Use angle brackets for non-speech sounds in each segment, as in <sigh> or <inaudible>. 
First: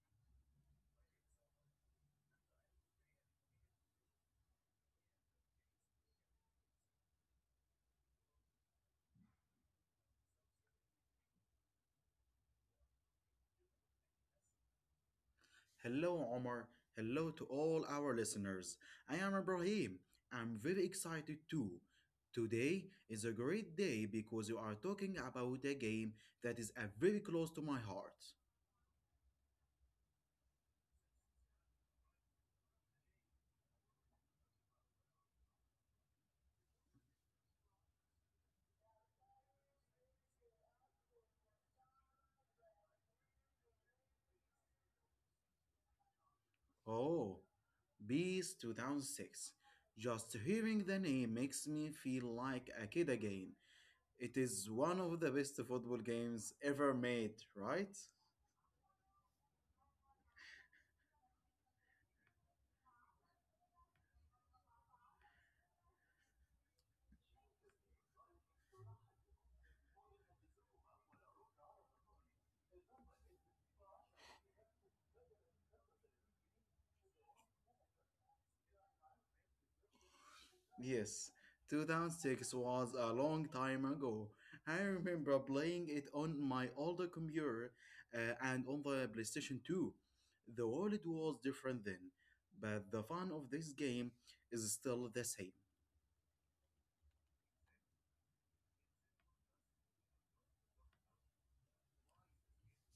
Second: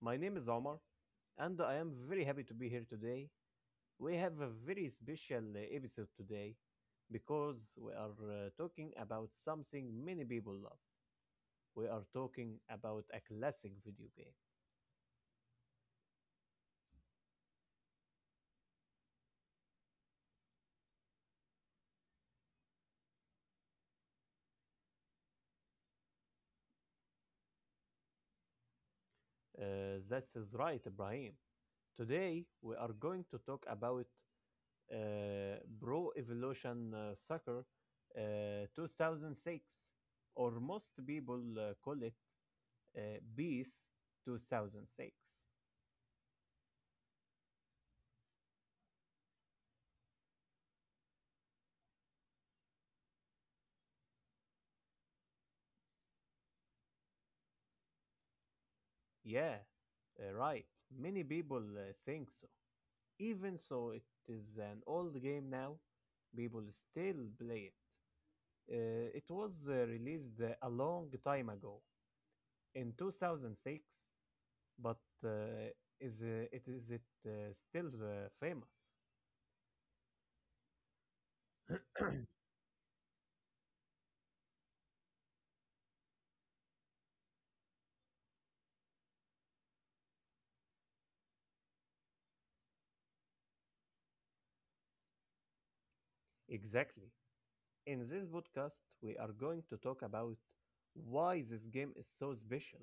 My name is Omar, and I am very happy to be here today. We have a very special episode today because we are talking about something many people love. We are talking about a classic video game. Hello, Omar. Hello to all our listeners. I am Ibrahim. I'm very excited too. Today is a great day because you are talking about a game that is very close to my heart. That is right, Ibrahim. Today, we are going to talk about Pro Evolution Soccer 2006, or most people call it BEAS 2006. Oh, Bees 2006. Just hearing the name makes me feel like a kid again. It is one of the best football games ever made, right? Yeah, right. Many people think so. Even so, it is an old game now. People still play it. It was released a long time ago, in 2006, but uh, is it is it still famous? Yes, 2006 was a long time ago. I remember playing it on my older computer and on the PlayStation 2. The world was different then, but the fun of this game is still the same. Exactly. In this podcast, we are going to talk about why this game is so special.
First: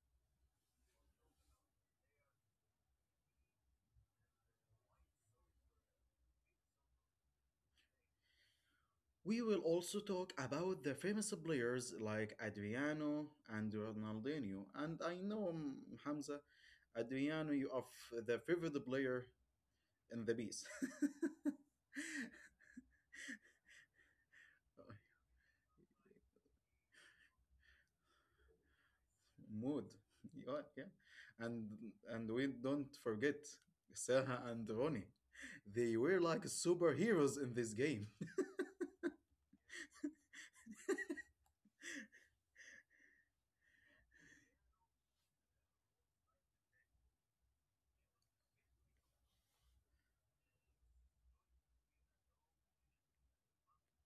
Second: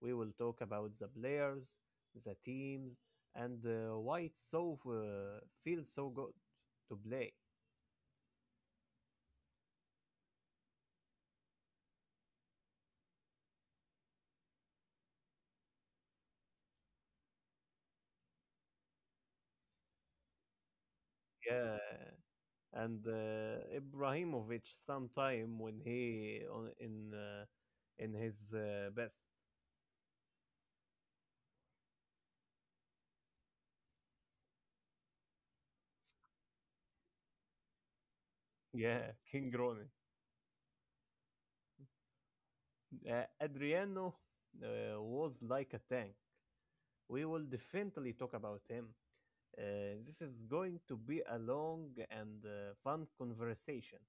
We will talk about the players, the teams, and why it so feels so good to play. We will also talk about the famous players like Adriano and Ronaldinho. And I know, Hamza, Adriano, you are the favorite player in the piece. Yeah, and Ibrahimovic <laughs> sometime when he on in his best. Mood. <laughs> Yeah, yeah, and and we don't forget Saha and Ronnie. They were like superheroes in this game. Yeah, King Rony. Adriano was like a tank. We will definitely talk about him. This is going to be a long and fun conversation.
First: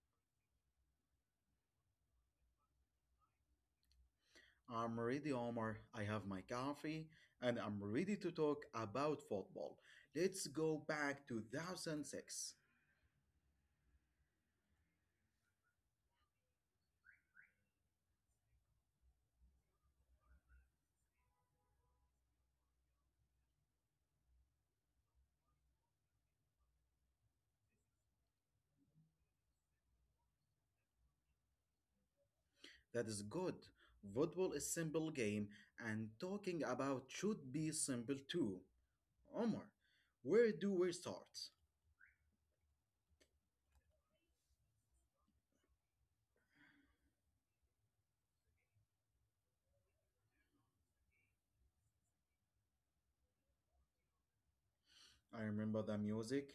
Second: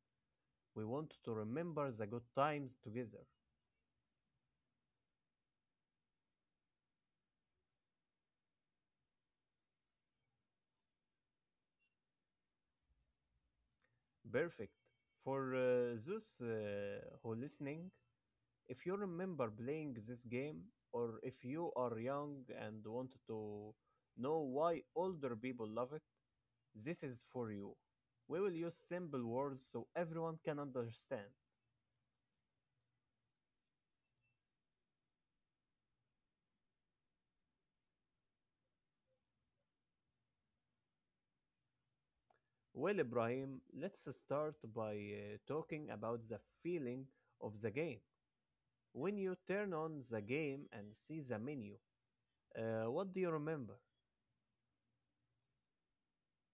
We want to remember the good times together. <laughs> I'm ready, Omar. I have my coffee, and I'm ready to talk about football. Let's go back to 2006. Perfect. For those who listening, if you remember playing this game, or if you are young and want to know why older people love it, this is for you. We will use simple words so everyone can understand. That is good. Football is simple game, and talking about should be simple too. Omar, where do we start? Well, Ibrahim, let's start by talking about the feeling of the game. When you turn on the game and see the menu, what do you remember? I remember the music.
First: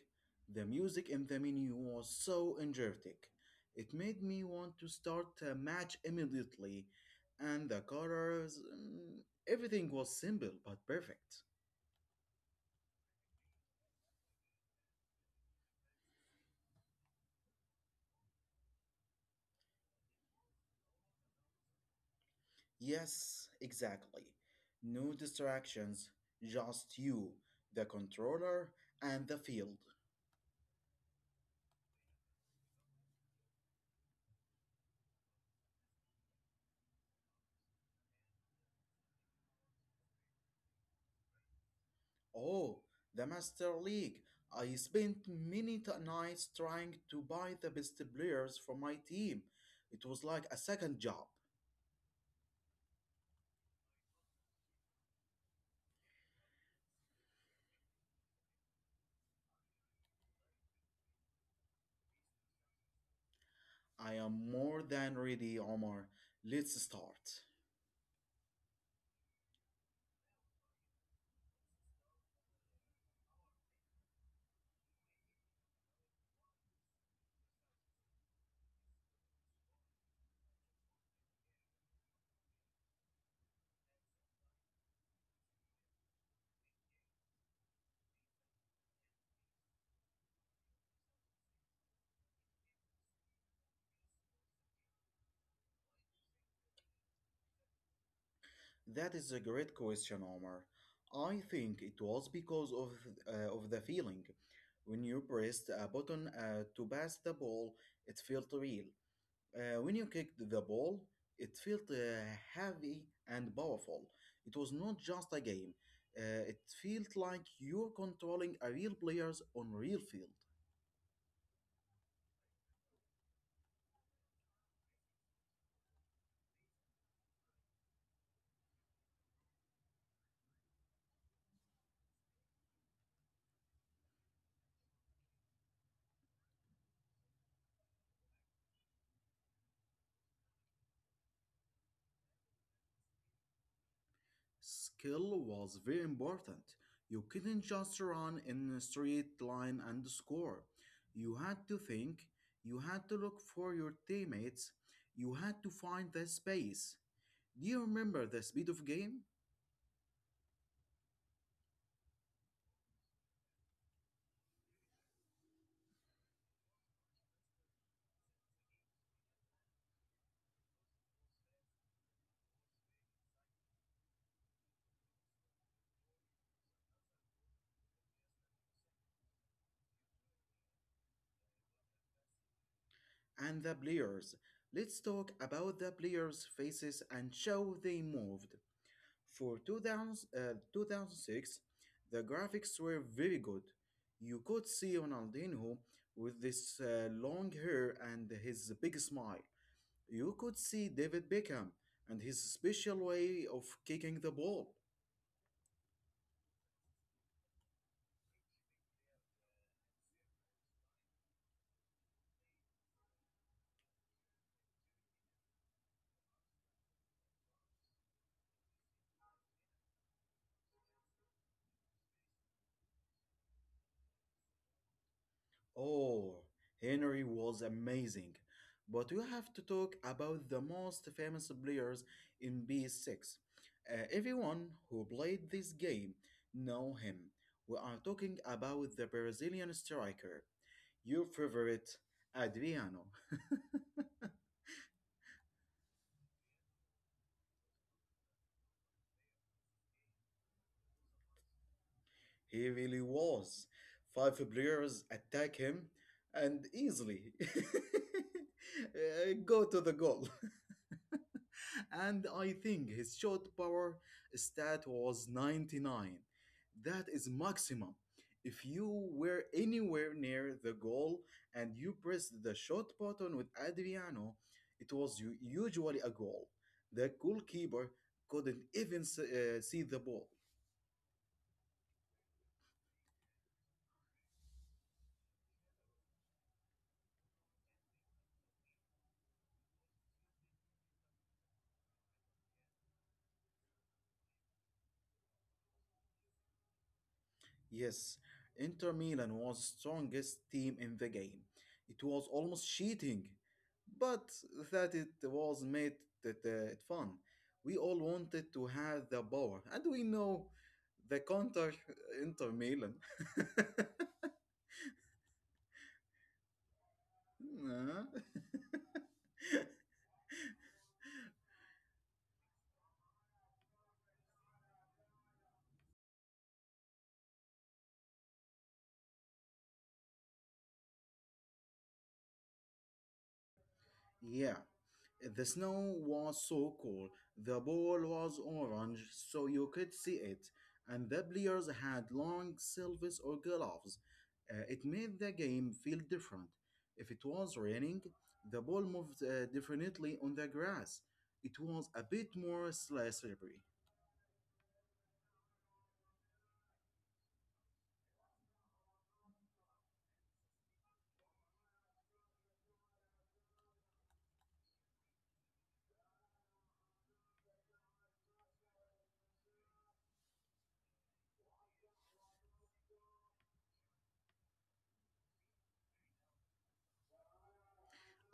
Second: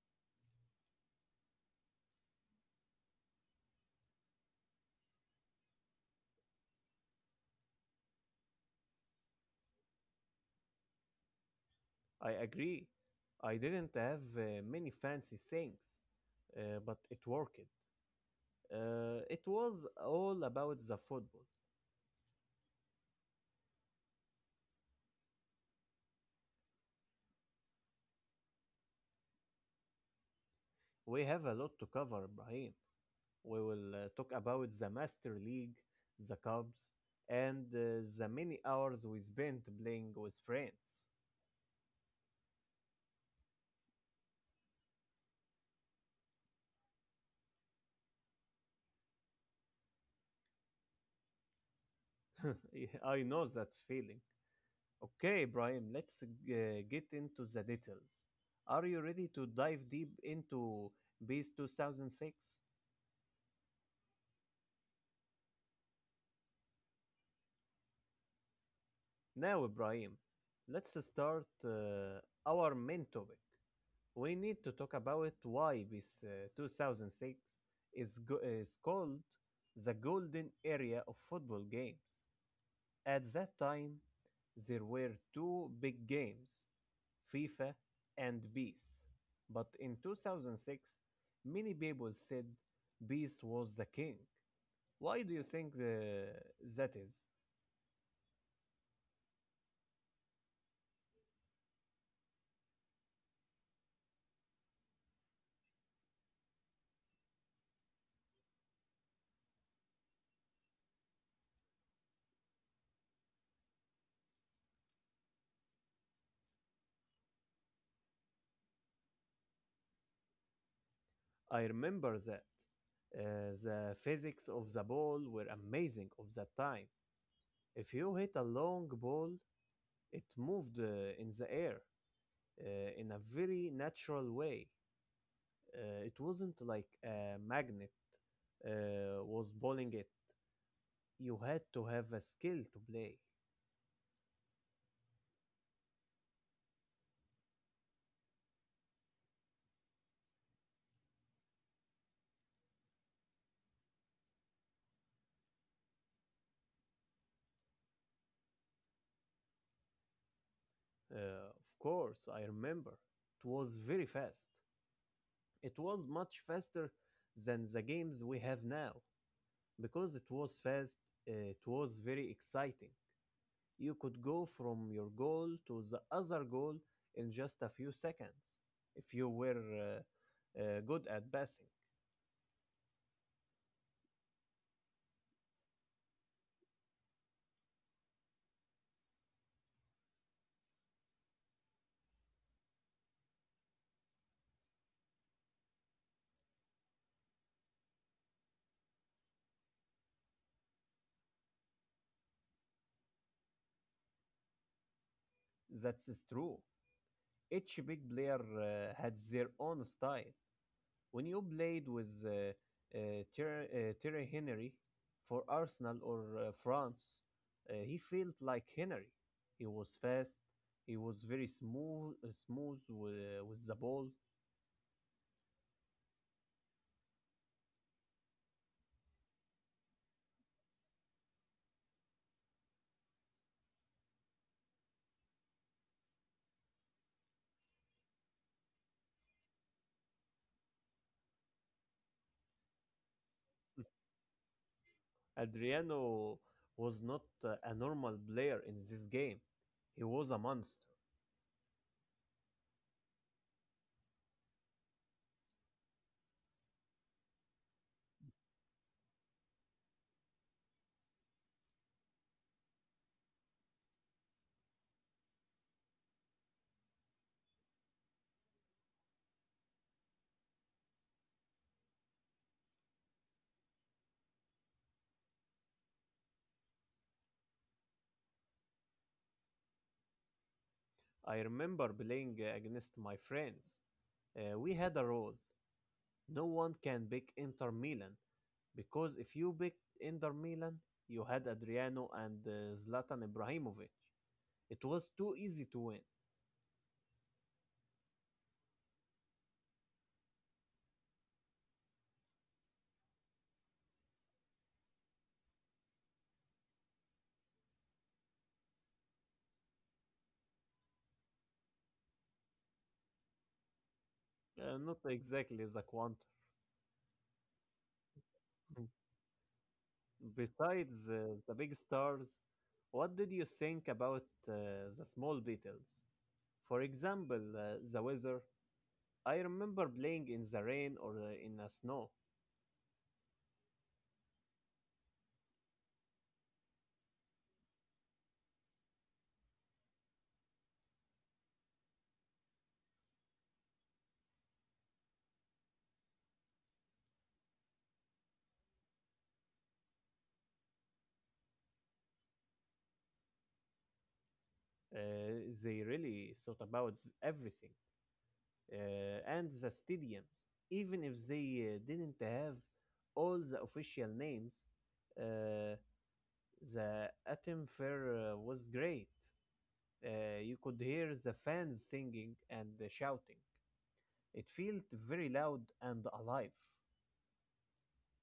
The music in the menu was so energetic. It made me want to start a match immediately, and the colors, everything was simple but perfect. I agree. I didn't have many fancy things, but it worked. It was all about the football. Yes, exactly. No distractions, just you, the controller, and the field. We have a lot to cover, Ibrahim. We will talk about the Master League, the Cubs, and the many hours we spent playing with friends. Oh, the Master League. I spent many nights trying to buy the best players for my team. It was like a second job. <laughs> I know that feeling. Okay, Ibrahim, let's get into the details. Are you ready to dive deep into Base 2006? I am more than ready, Omar. Let's start. Now, Ibrahim, let's start our main topic. We need to talk about why Base 2006 is called the golden area of football games. At that time, there were two big games, FIFA and Bees. But in 2006, many people said Bees was the king. Why do you think that is? That is a great question, Omar. I think it was because of the feeling. When you pressed a button to pass the ball, it felt real. When you kicked the ball, it felt heavy and powerful. It was not just a game. It felt like you're controlling a real players on real field. I remember that. The physics of the ball were amazing of that time. If you hit a long ball, it moved in the air in a very natural way. It wasn't like a magnet was bowling it. You had to have a skill to play. Skill was very important. You couldn't just run in a straight line and score. You had to think, you had to look for your teammates, you had to find the space. Do you remember the speed of game? Of course, I remember. It was very fast. It was much faster than the games we have now. Because it was fast, it was very exciting. You could go from your goal to the other goal in just a few seconds if you were good at passing. And the players. Let's talk about the players' faces and how they moved. For 2006, the graphics were very good. You could see Ronaldinho with this long hair and his big smile. You could see David Beckham and his special way of kicking the ball. That's is true. Each big player had their own style. When you played with uh, Thierry Henry for Arsenal or France, he felt like Henry. He was fast. He was very smooth with the ball. Oh, Henry was amazing. But we have to talk about the most famous players in B6. Everyone who played this game know him. We are talking about the Brazilian striker, your favorite, Adriano. <laughs> Adriano was not a normal player in this game. He was a monster. He really was. Five players attack him and easily <laughs> go to the goal. <laughs> <laughs> And I think his shot power stat was 99. That is maximum. If you were anywhere near the goal and you pressed the shot button with Adriano, it was usually a goal. The goalkeeper couldn't even see the ball. I remember playing against my friends. We had a rule. No one can pick Inter Milan, because if you picked Inter Milan, you had Adriano and Zlatan Ibrahimovic. It was too easy to win. Yes, Inter Milan was strongest team in the game. It was almost cheating, but that it was made it fun. We all wanted to have the power, and we know the counter Inter Milan. <laughs> Not exactly the quantum. Nah. <laughs> Besides the big stars, what did you think about the small details? For example, the weather. I remember playing in the rain or in the snow. Yeah. The snow was so cool, the ball was orange, so you could see it, and the players had long sleeves or gloves. It made the game feel different. If it was raining, the ball moved differently on the grass. It was a bit more slippery. They really thought about everything and the stadiums, even if they didn't have all the official names. Uh, the atom fair was great. You could hear the fans singing and shouting. It felt very loud and alive.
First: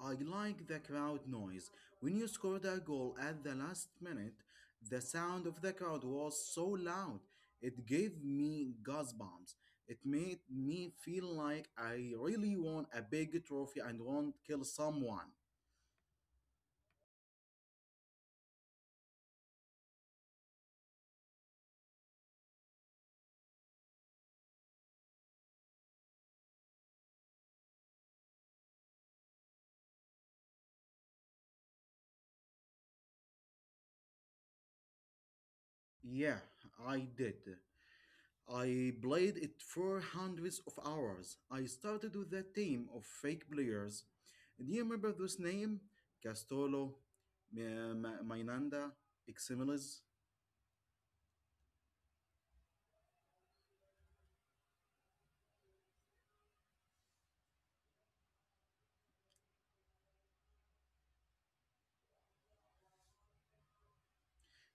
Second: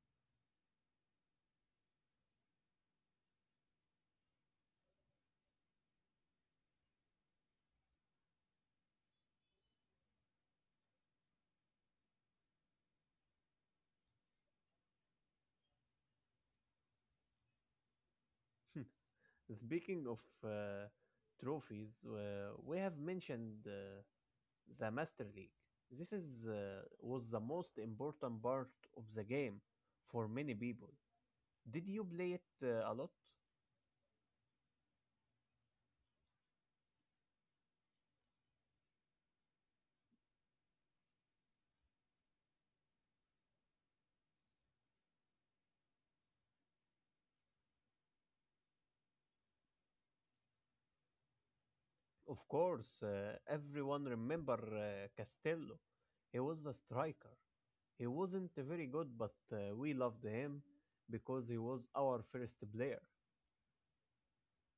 I like the crowd noise. When you scored a goal at the last minute, the sound of the crowd was so loud. It gave me goosebumps. It made me feel like I really won a big trophy and won't kill someone. <laughs> Speaking of uh, trophies, we have mentioned the Master League. This is was the most important part of the game for many people. Did you play it a lot? Yeah, I did. I played it for hundreds of hours. I started with a team of fake players. Do you remember those names? Castolo, Mainanda, Ximilis? Of course, everyone remember Castello. He was a striker. He wasn't very good, but we loved him because he was our first player.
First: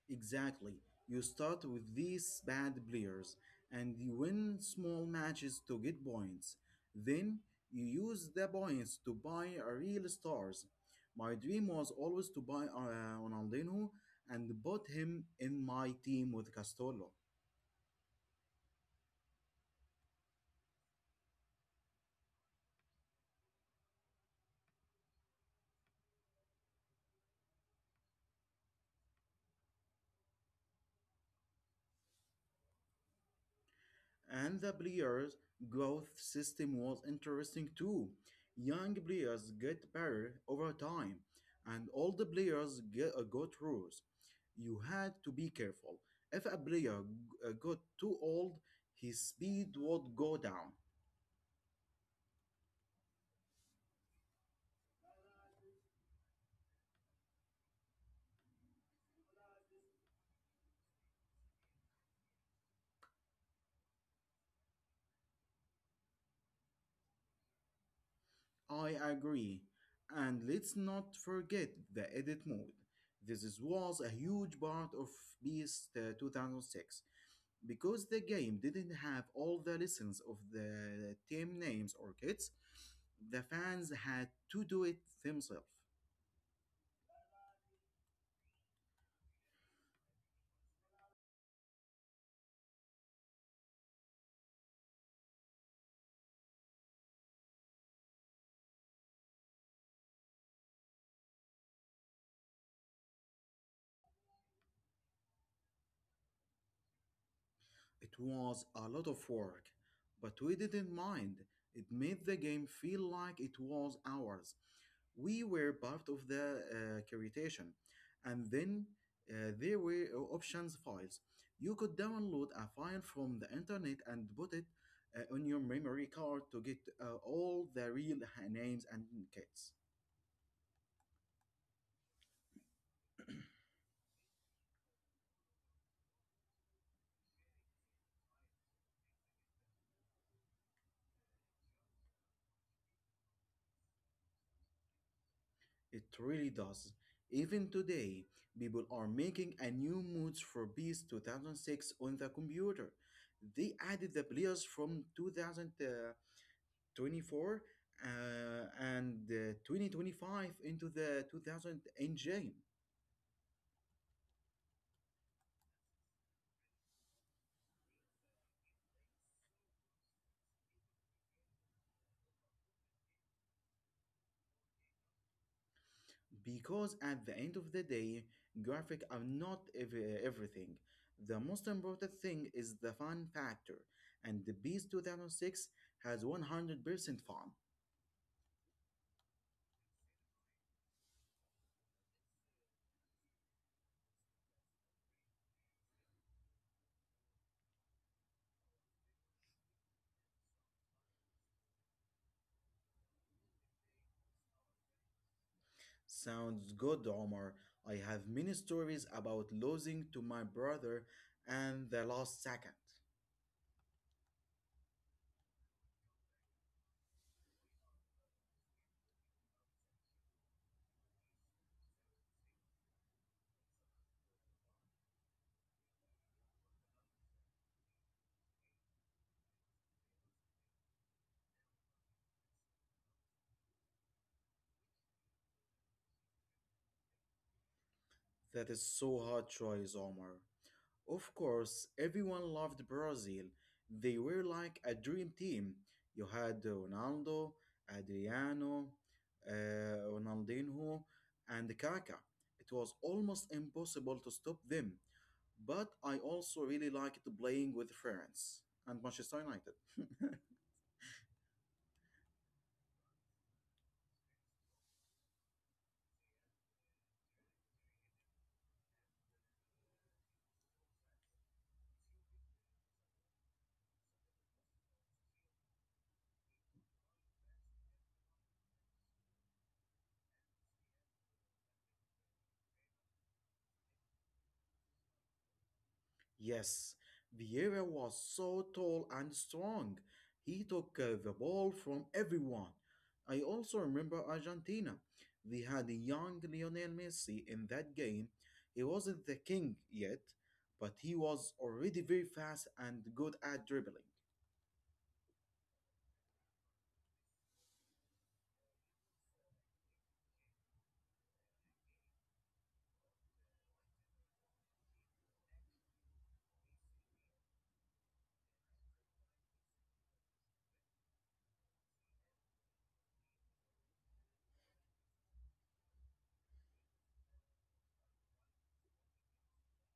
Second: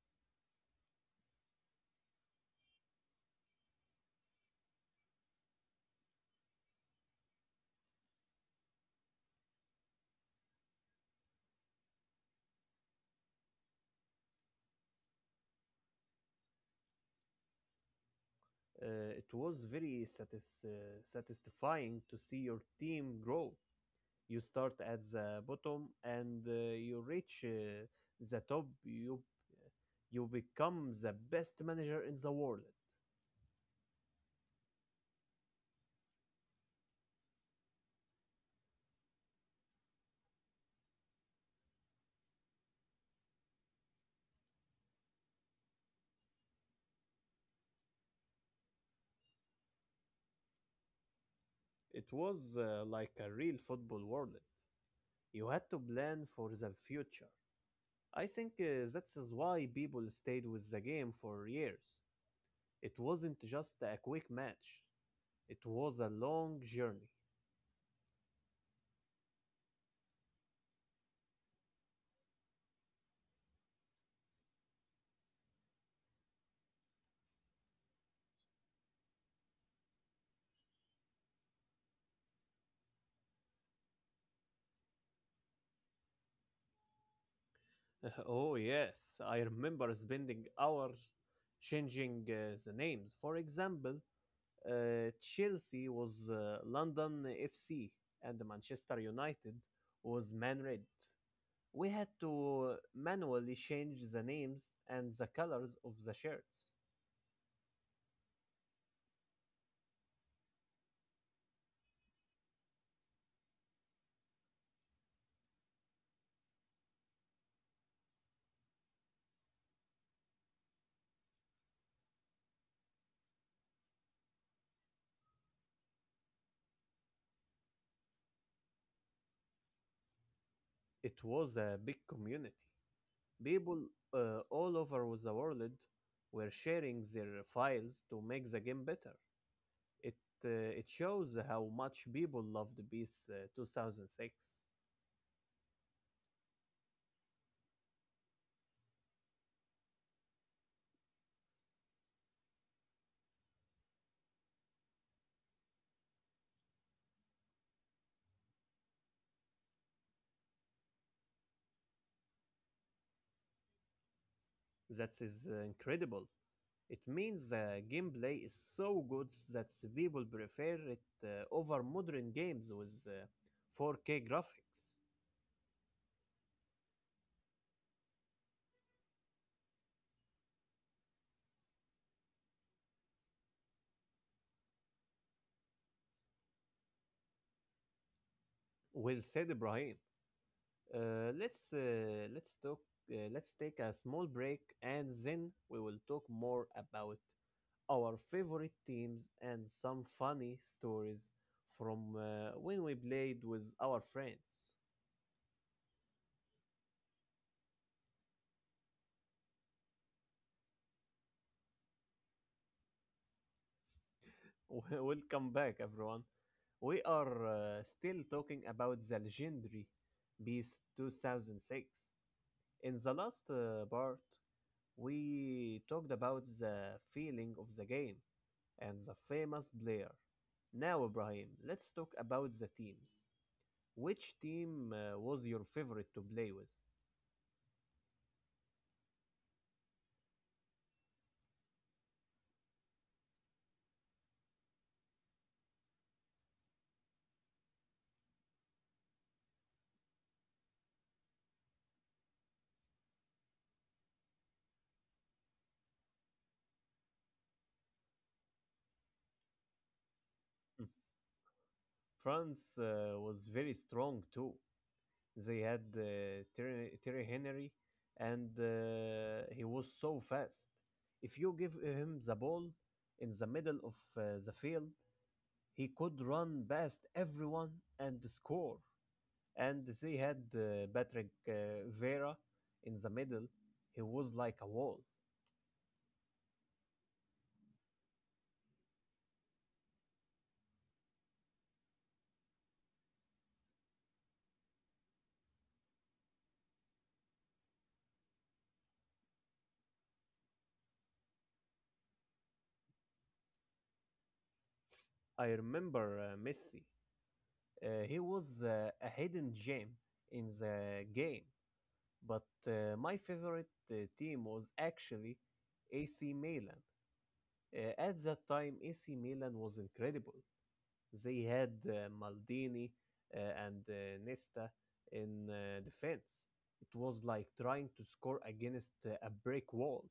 Exactly. You start with these bad players and you win small matches to get points. Then you use the points to buy a real stars. My dream was always to buy Ronaldinho and bought him in my team with Castolo. It was very satisfying to see your team grow. You start at the bottom and you reach the top. You become the best manager in the world. And the players' growth system was interesting too. Young players get better over time, and all the players got rules. You had to be careful. If a player got too old, his speed would go down. It was like a real football world. You had to plan for the future. I think that is why people stayed with the game for years. It wasn't just a quick match. It was a long journey. I agree. And let's not forget the edit mode. This was a huge part of PS 2006 because the game didn't have all the lessons of the team names or kits. The fans had to do it themselves. <laughs> Oh, yes, I remember spending hours changing the names. For example, Chelsea was London FC, and Manchester United was Man Red. We had to manually change the names and the colors of the shirts. It was a lot of work, but we didn't mind. It made the game feel like it was ours. We were part of the creation. And then there were options files. You could download a file from the internet and put it on your memory card to get all the real names and kits. It was a big community. People all over the world were sharing their files to make the game better. It it shows how much people loved PS 2006. It really does. Even today, people are making a new mods for PS 2006 on the computer. They added the players from 2024 uh, and 2025 into the 2000 engine That is incredible. It means the gameplay is so good that people prefer it over modern games with 4K graphics. because at the end of the day, graphic are not everything. The most important thing is the fun factor, and the PS 2006 has 100% fun. Well said, Ibrahim. Let's talk. Let's take a small break and then we will talk more about our favorite teams and some funny stories from when we played with our friends. Sounds good, Omar. I have many stories about losing to my brother and the last second. <laughs> Welcome back, everyone. We are still talking about the legendary Beast 2006. In the last part, we talked about the feeling of the game and the famous player. Now, Ibrahim, let's talk about the teams. Which team was your favorite to play with? That is so hard, choice, Omar. Of course, everyone loved Brazil. They were like a dream team. You had Ronaldo, Adriano, uh, Ronaldinho, and Kaká. It was almost impossible to stop them. But I also really liked playing with France and Manchester United. <laughs> Mm. France was very strong too. They had Thierry Henry, and he was so fast. If you give him the ball in the middle of the field, he could run past everyone and score. And they had Patrick Vera in the middle. He was like a wall. Yes, Vieira was so tall and strong. He took the ball from everyone. I also remember Argentina. We had a young Lionel Messi in that game. He wasn't the king yet, but he was already very fast and good at dribbling. I remember Messi. He was a hidden gem in the game, but my favorite team was actually AC Milan. At that time, AC Milan was incredible. They had Maldini and Nesta in defense. It was like trying to score against a brick wall.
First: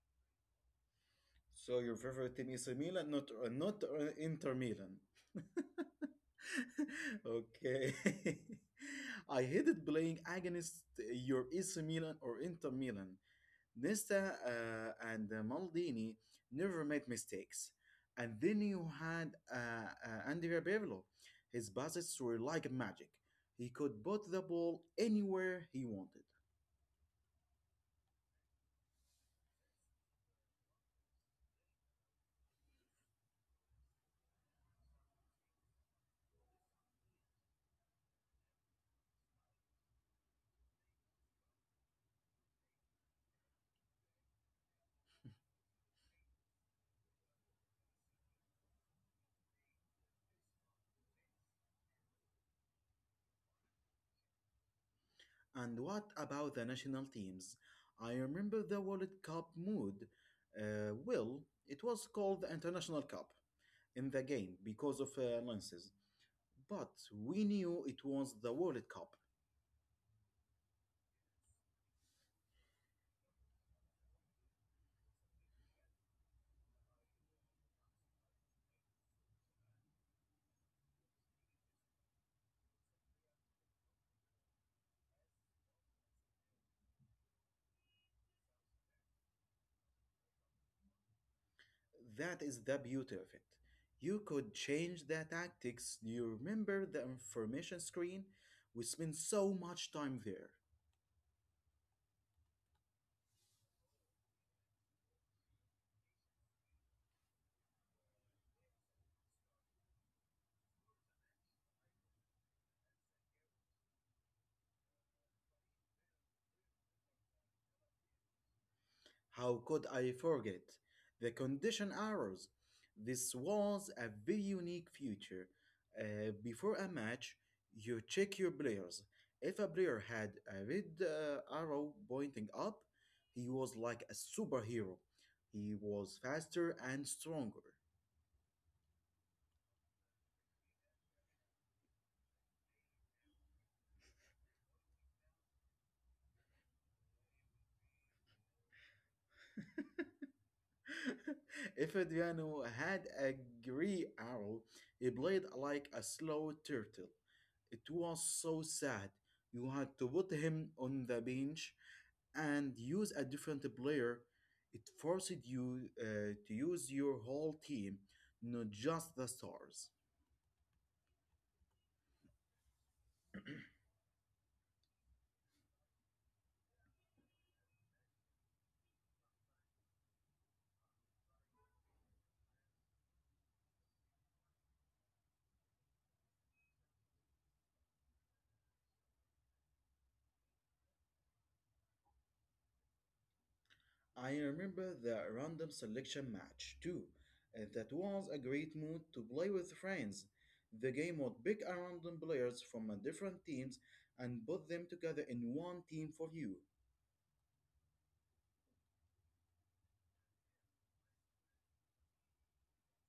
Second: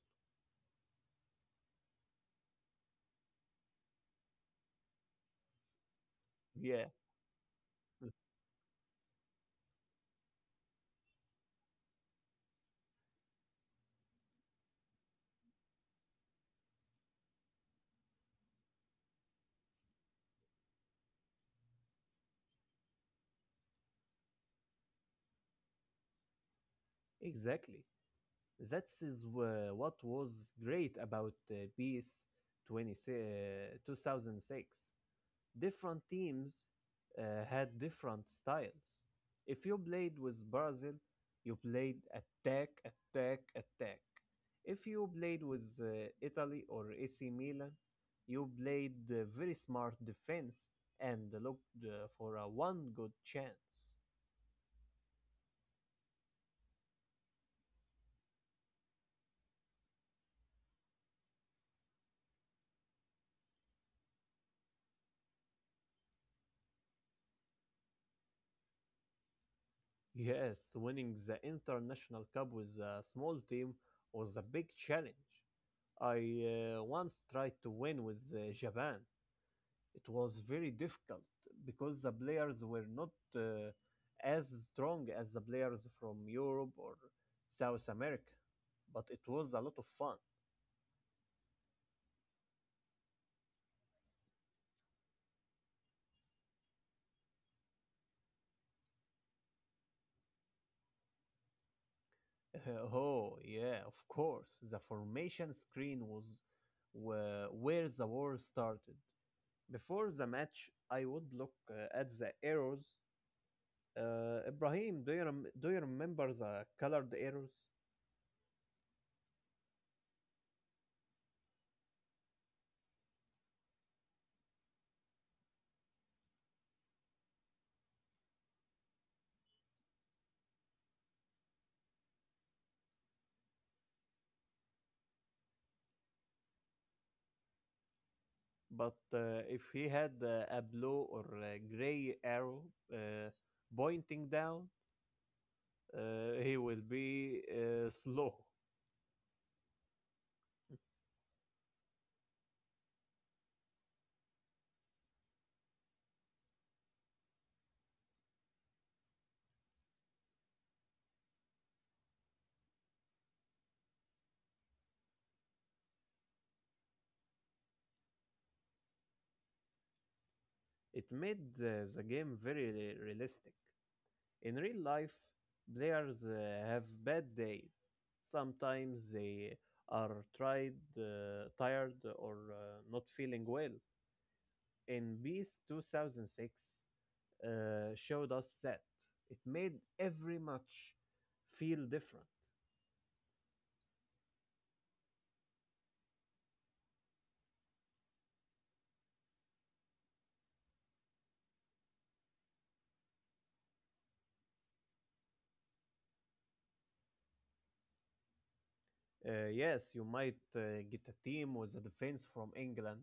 So your favorite team is Milan, not Inter Milan. <laughs> Yeah. Okay. <laughs> <laughs> I hated playing against your AC Milan or Inter Milan. Nesta and Maldini never made mistakes. And then you had Andrea Pirlo. His passes were like magic. He could put the ball anywhere he wanted. Exactly. That is wha- what was great about uh, BS 20, uh, 2006. Different teams had different styles. If you played with Brazil, you played attack, attack, attack. If you played with Italy or AC Milan, you played very smart defense and looked for a one good chance. And what about the national teams? I remember the World Cup mood. Well, it was called the International Cup in the game because of lenses. But we knew it was the World Cup. Yes, winning the international cup with a small team was a big challenge. I once tried to win with Japan. It was very difficult because the players were not uh, as strong as the players from Europe or South America, but it was a lot of fun. That is the beauty of it. You could change the tactics. Do you remember the information screen? We spent so much time there. <laughs> Oh yeah, of course. The formation screen was where the war started. Before the match, I would look at the arrows. Ibrahim, do you remember the colored arrows? How could I forget? The condition arrows. This was a very unique feature. Before a match, you check your players. If a player had a red arrow pointing up, he was like a superhero. He was faster and stronger. But if he had a blue or a gray arrow uh, pointing down, he will be slow. <laughs> If Adriano had a grey arrow, he played like a slow turtle. It was so sad. You had to put him on the bench and use a different player. It forced you to use your whole team, not just the stars. It made the game very realistic. In real life, players have bad days. Sometimes they are tired or not feeling well. In Beast 2006 uh, showed us that. It made every match feel different. I remember the random selection match too. That was a great mood to play with friends. The game would pick a random players from a different teams and put them together in one team for you. Yes, you might get a team with a defense from England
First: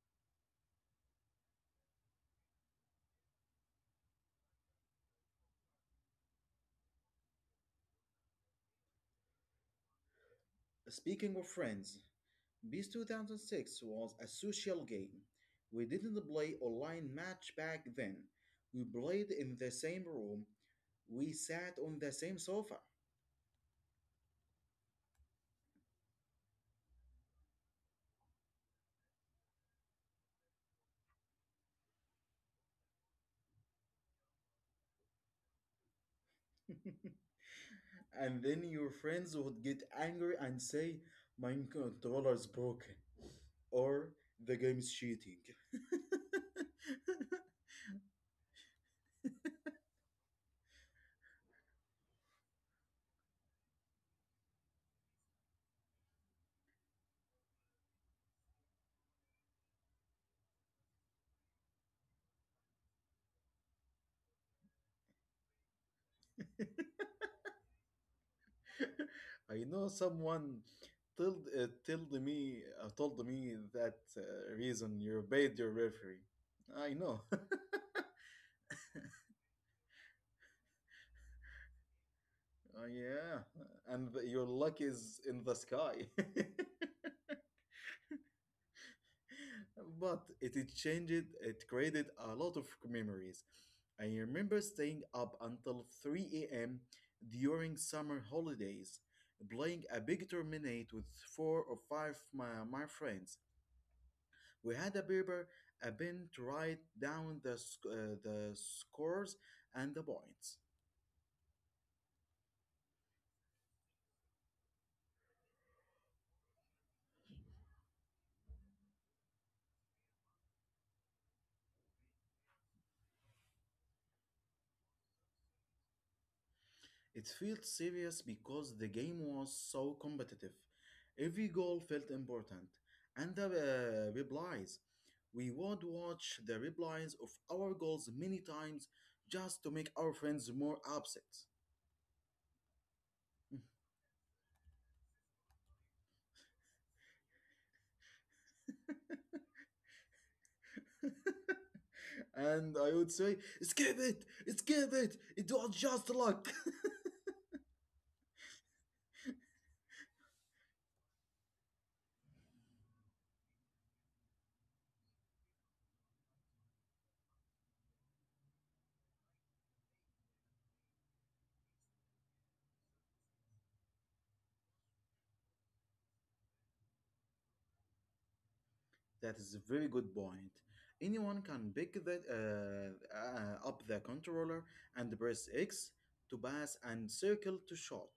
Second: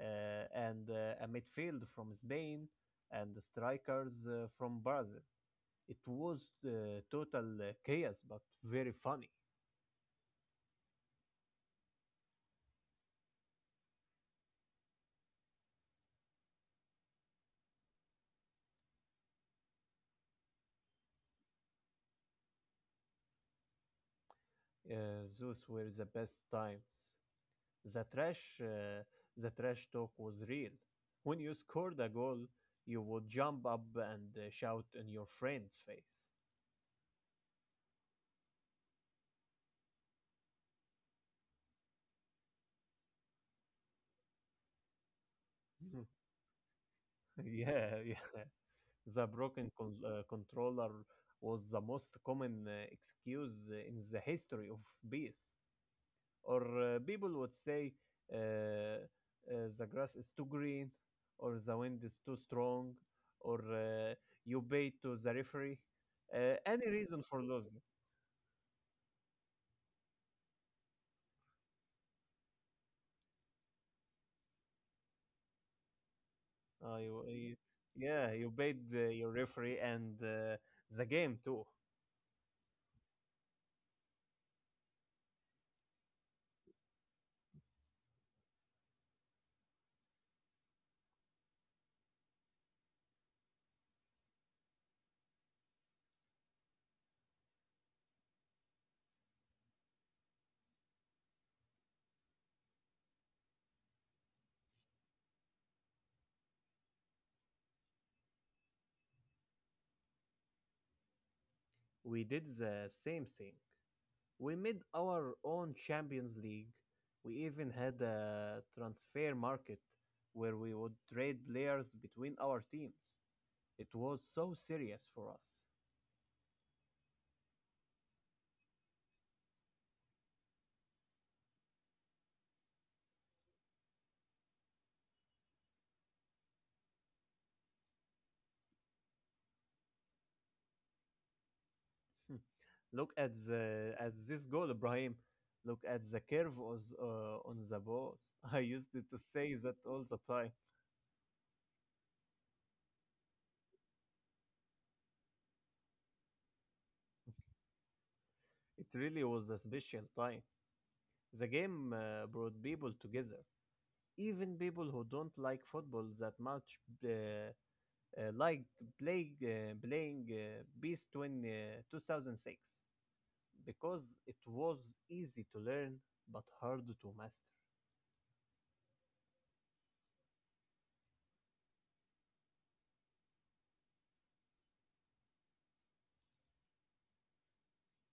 and a midfield from Spain and strikers from Brazil. It was total chaos, but very funny. Speaking of friends, Beast 2006 was a social game. We didn't play online match back then. We played in the same room. We sat on the same sofa. Uh, those were the best times. The trash, uh, the trash talk was real. When you scored a goal, you would jump up and shout in your friend's face. <laughs> And then your friends would get angry and say, "My controller is broken," or "the game is cheating." <laughs> <laughs> Yeah, yeah. The broken controller was the most common excuse in the history of bees. Or people would say uh, uh, the grass is too green, or the wind is too strong, or you pay to the referee. Any reason for losing. I know someone told me that reason you obeyed your referee. Uh, I you, know. you- <laughs> yeah, you paid your referee and the game too. Yeah, and your luck is in the sky. <laughs> But it changed, it created a lot of memories. I remember staying up until 3 a.m. during summer holidays, playing a big tournament with four or five my friends. We had a paper, a pen to write down the scores and the points. We did the same thing. We made our own Champions League. We even had a transfer market where we would trade players between our teams. It was so serious for us. It felt serious because the game was so competitive. Every goal felt important, and the replies. We would watch the replies of our goals many times just to make our friends more upset. Hmm. Look at the at this goal, Ibrahim. Look at the curve on on the ball. <laughs> I used to say that all the time. And I would say, skip it, it was just luck. It really was a special time. The game brought people together. Even people who don't like football that much uh, uh, like playing Beast 20, 2006 because it was easy to learn but hard to master. That is a very good point. Anyone can pick that up the controller and press X to pass and circle to shot.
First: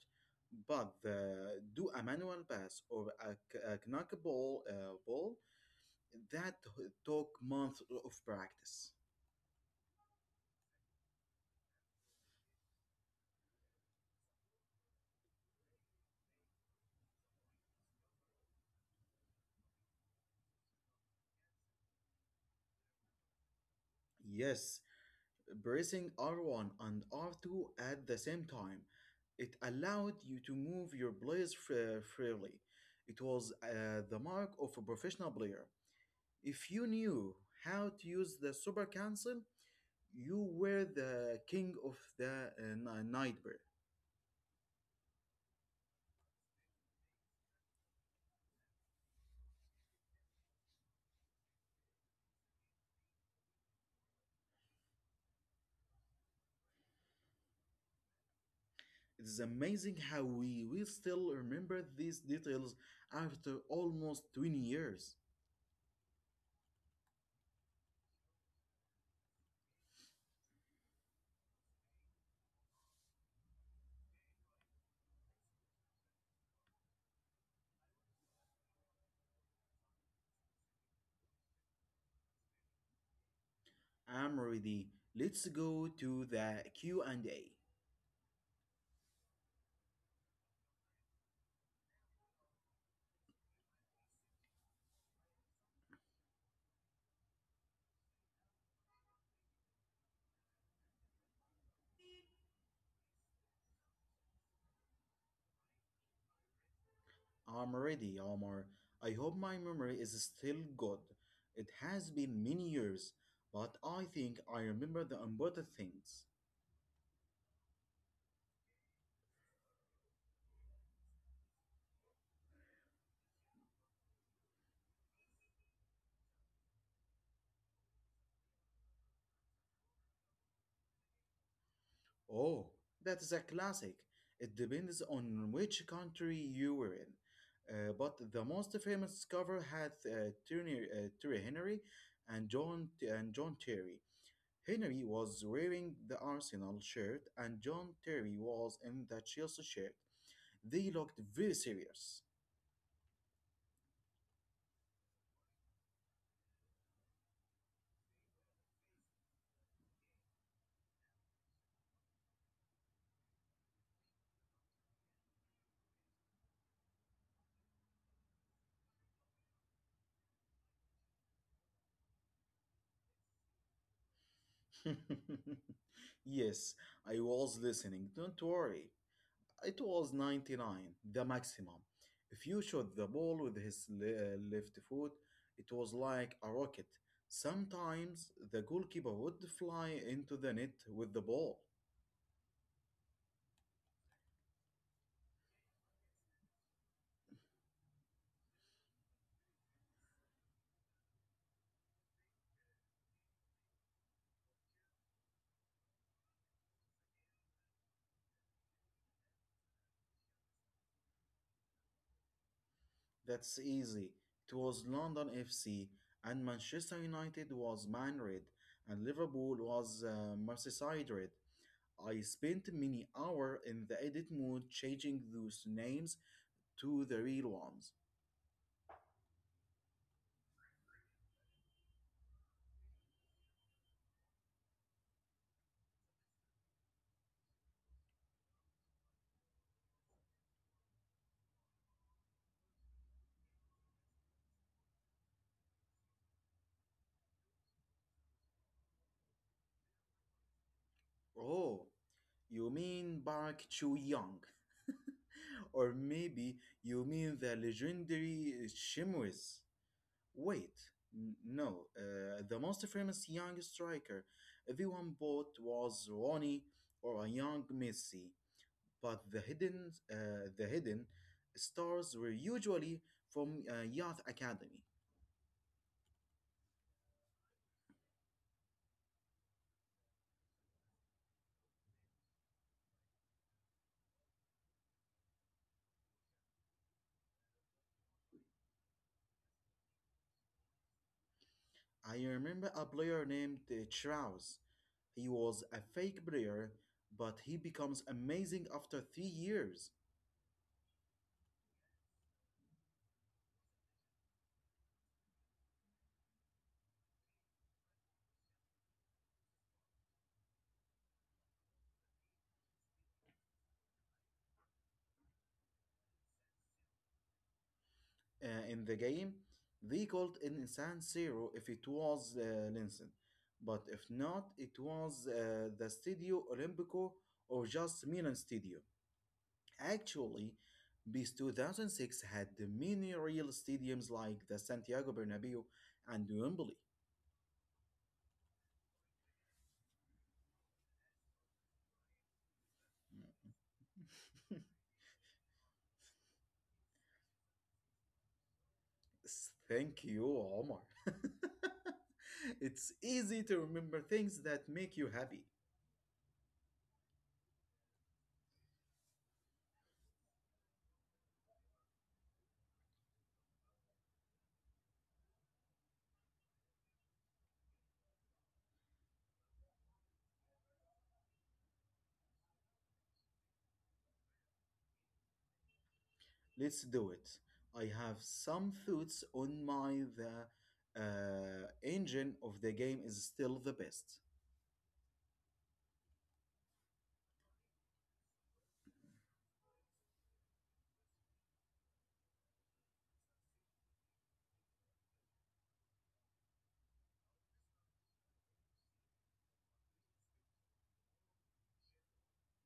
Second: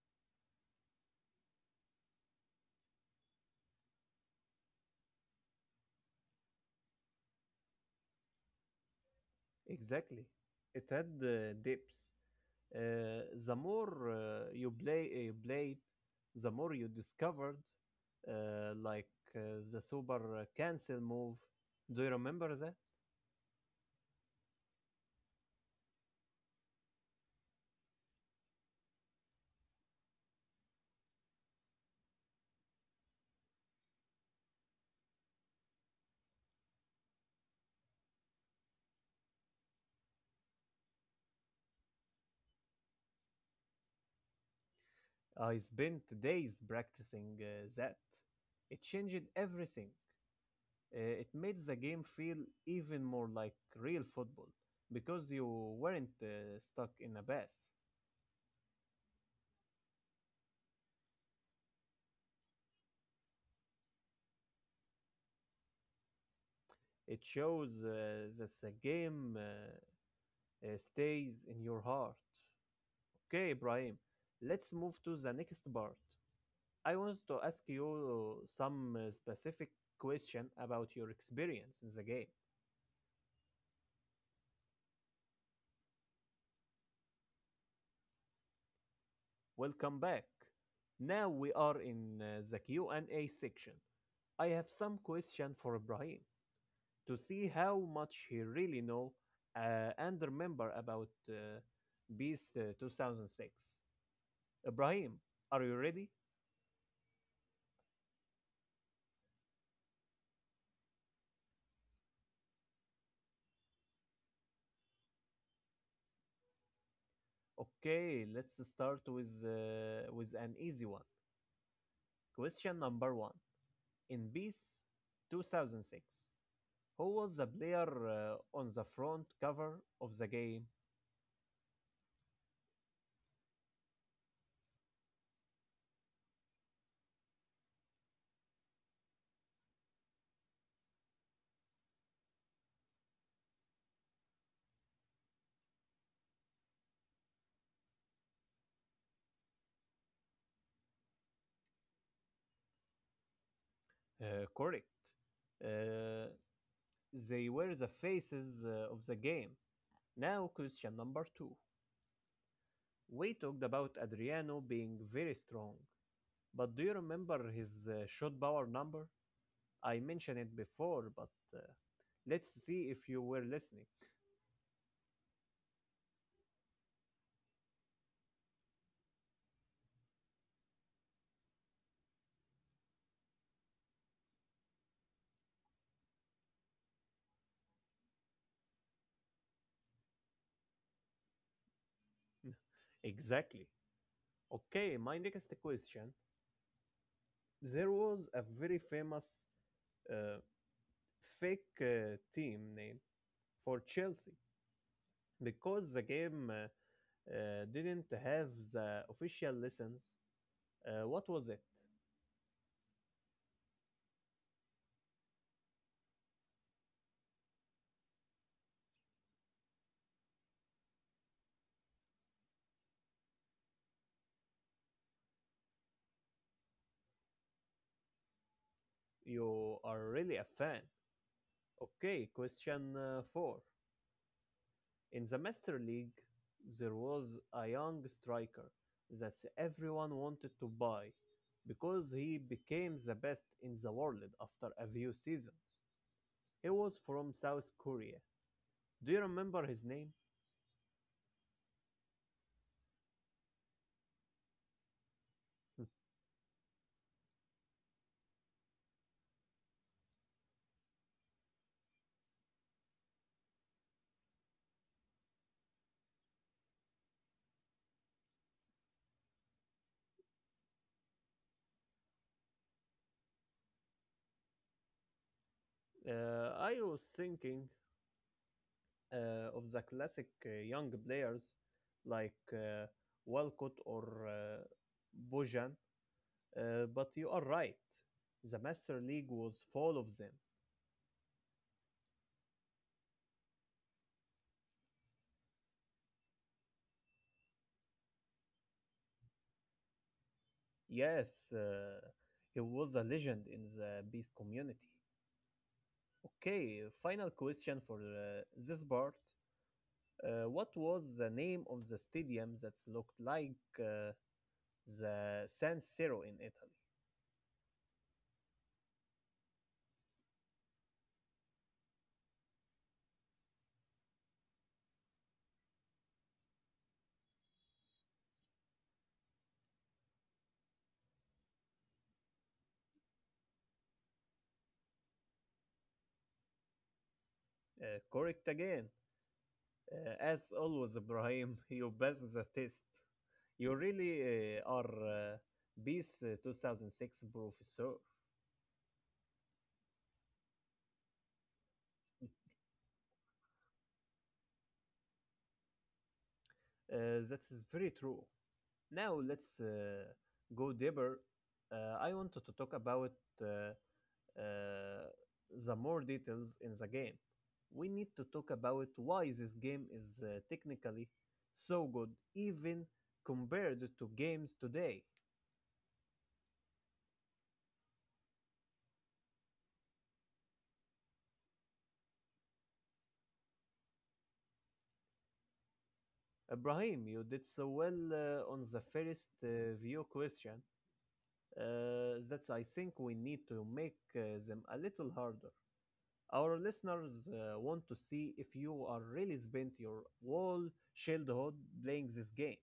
But do a manual pass or a knuckleball ball that took months of practice. Exactly. It had depths. The more you played, the more you discovered, uh, like uh, the super cancel move. Do you remember that? Yes, pressing R1 and R2 at the same time it allowed you to move your players freely. It was the mark of a professional player. If you knew how to use the super council, you were the king of the night. I spent days practicing that. It changed everything. It made the game feel even more like real football because you weren't stuck in a pass. It is amazing how we will still remember these details after almost 20 years. It shows that the game stays in your heart. Okay, Ibrahim, let's move to the next part. I want to ask you some specific question about your experience in the game. I'm ready. Let's go to the Q and A. Welcome back. Now we are in the Q&A section. I have some question for Ibrahim to see how much he really know and remember about Beast 2006. Ibrahim, are you ready? am ready, Omar. I hope my memory is still good. It has been many years, but I think I remember the important things. Okay, let's start with an easy one. Question number one. In Peace 2006, who was the player on the front cover of the game? Oh, that is a classic. It depends on which country you were in. But the most famous cover had Terry Henry and John Terry. Henry was wearing the Arsenal shirt, and John Terry was in the Chelsea shirt. They looked very serious. Correct. Uh, they were the faces of the game. Now, question number two. We talked about Adriano being very strong, but do you remember his shot power number? I mentioned it before, but let's see if you were listening. <laughs> Yes, I was listening. Don't worry. It was 99, the maximum. If you shot the ball with his left foot, it was like a rocket. Sometimes the goalkeeper would fly into the net with the ball. Exactly. Okay, my next question. There was a very famous uh, fake team name for Chelsea because the game didn't have the official license. What was it? That's easy. It was London FC, and Manchester United was Man Red, and Liverpool was Merseyside Red. I spent many hours in the edit mode changing those names to the real ones. You are really a fan. Okay, question four. In the Master League, there was a young striker that everyone wanted to buy because he became the best in the world after a few seasons. He was from South Korea. Do you remember his name? Oh, you mean Park Chu Young? <laughs> Or <laughs> maybe you mean the legendary Shimwis? Wait, no. The most famous young striker everyone bought was Ronnie or a young Messi, but the hidden stars were usually from youth academy. I was thinking of the classic young players like Walcott or Bojan, but you are right. The Master League was full of them. I remember a player named Strauss. He was a fake player, but he becomes amazing after 3 years. Yes, he was a legend in the Beast community. Okay, final question for this part. What was the name of the stadium that looked like the San Siro in Italy? In the game, they called an insan zero if it was Linsen, but if not, it was the Studio Olimpico or just Milan Studio. Actually, BIS 2006 had many real stadiums like the Santiago Bernabeu and Wembley. Correct again. As always, Ibrahim, <laughs> you passed the test. You really uh, <laughs> are uh, BIS 2006 professor. Thank you, Omar. <laughs> It's easy to remember things that make you happy. That is very true. Now let's go deeper. I wanted to talk about uh, uh, the more details in the game. We need to talk about why this game is technically so good, even compared to games today. Let's do it. I have some thoughts on my the engine of the game is still the best. Ibrahim, you did so well on the first view question that I think we need to make them a little harder. Our listeners want to see if you are really spent your whole childhood playing this game.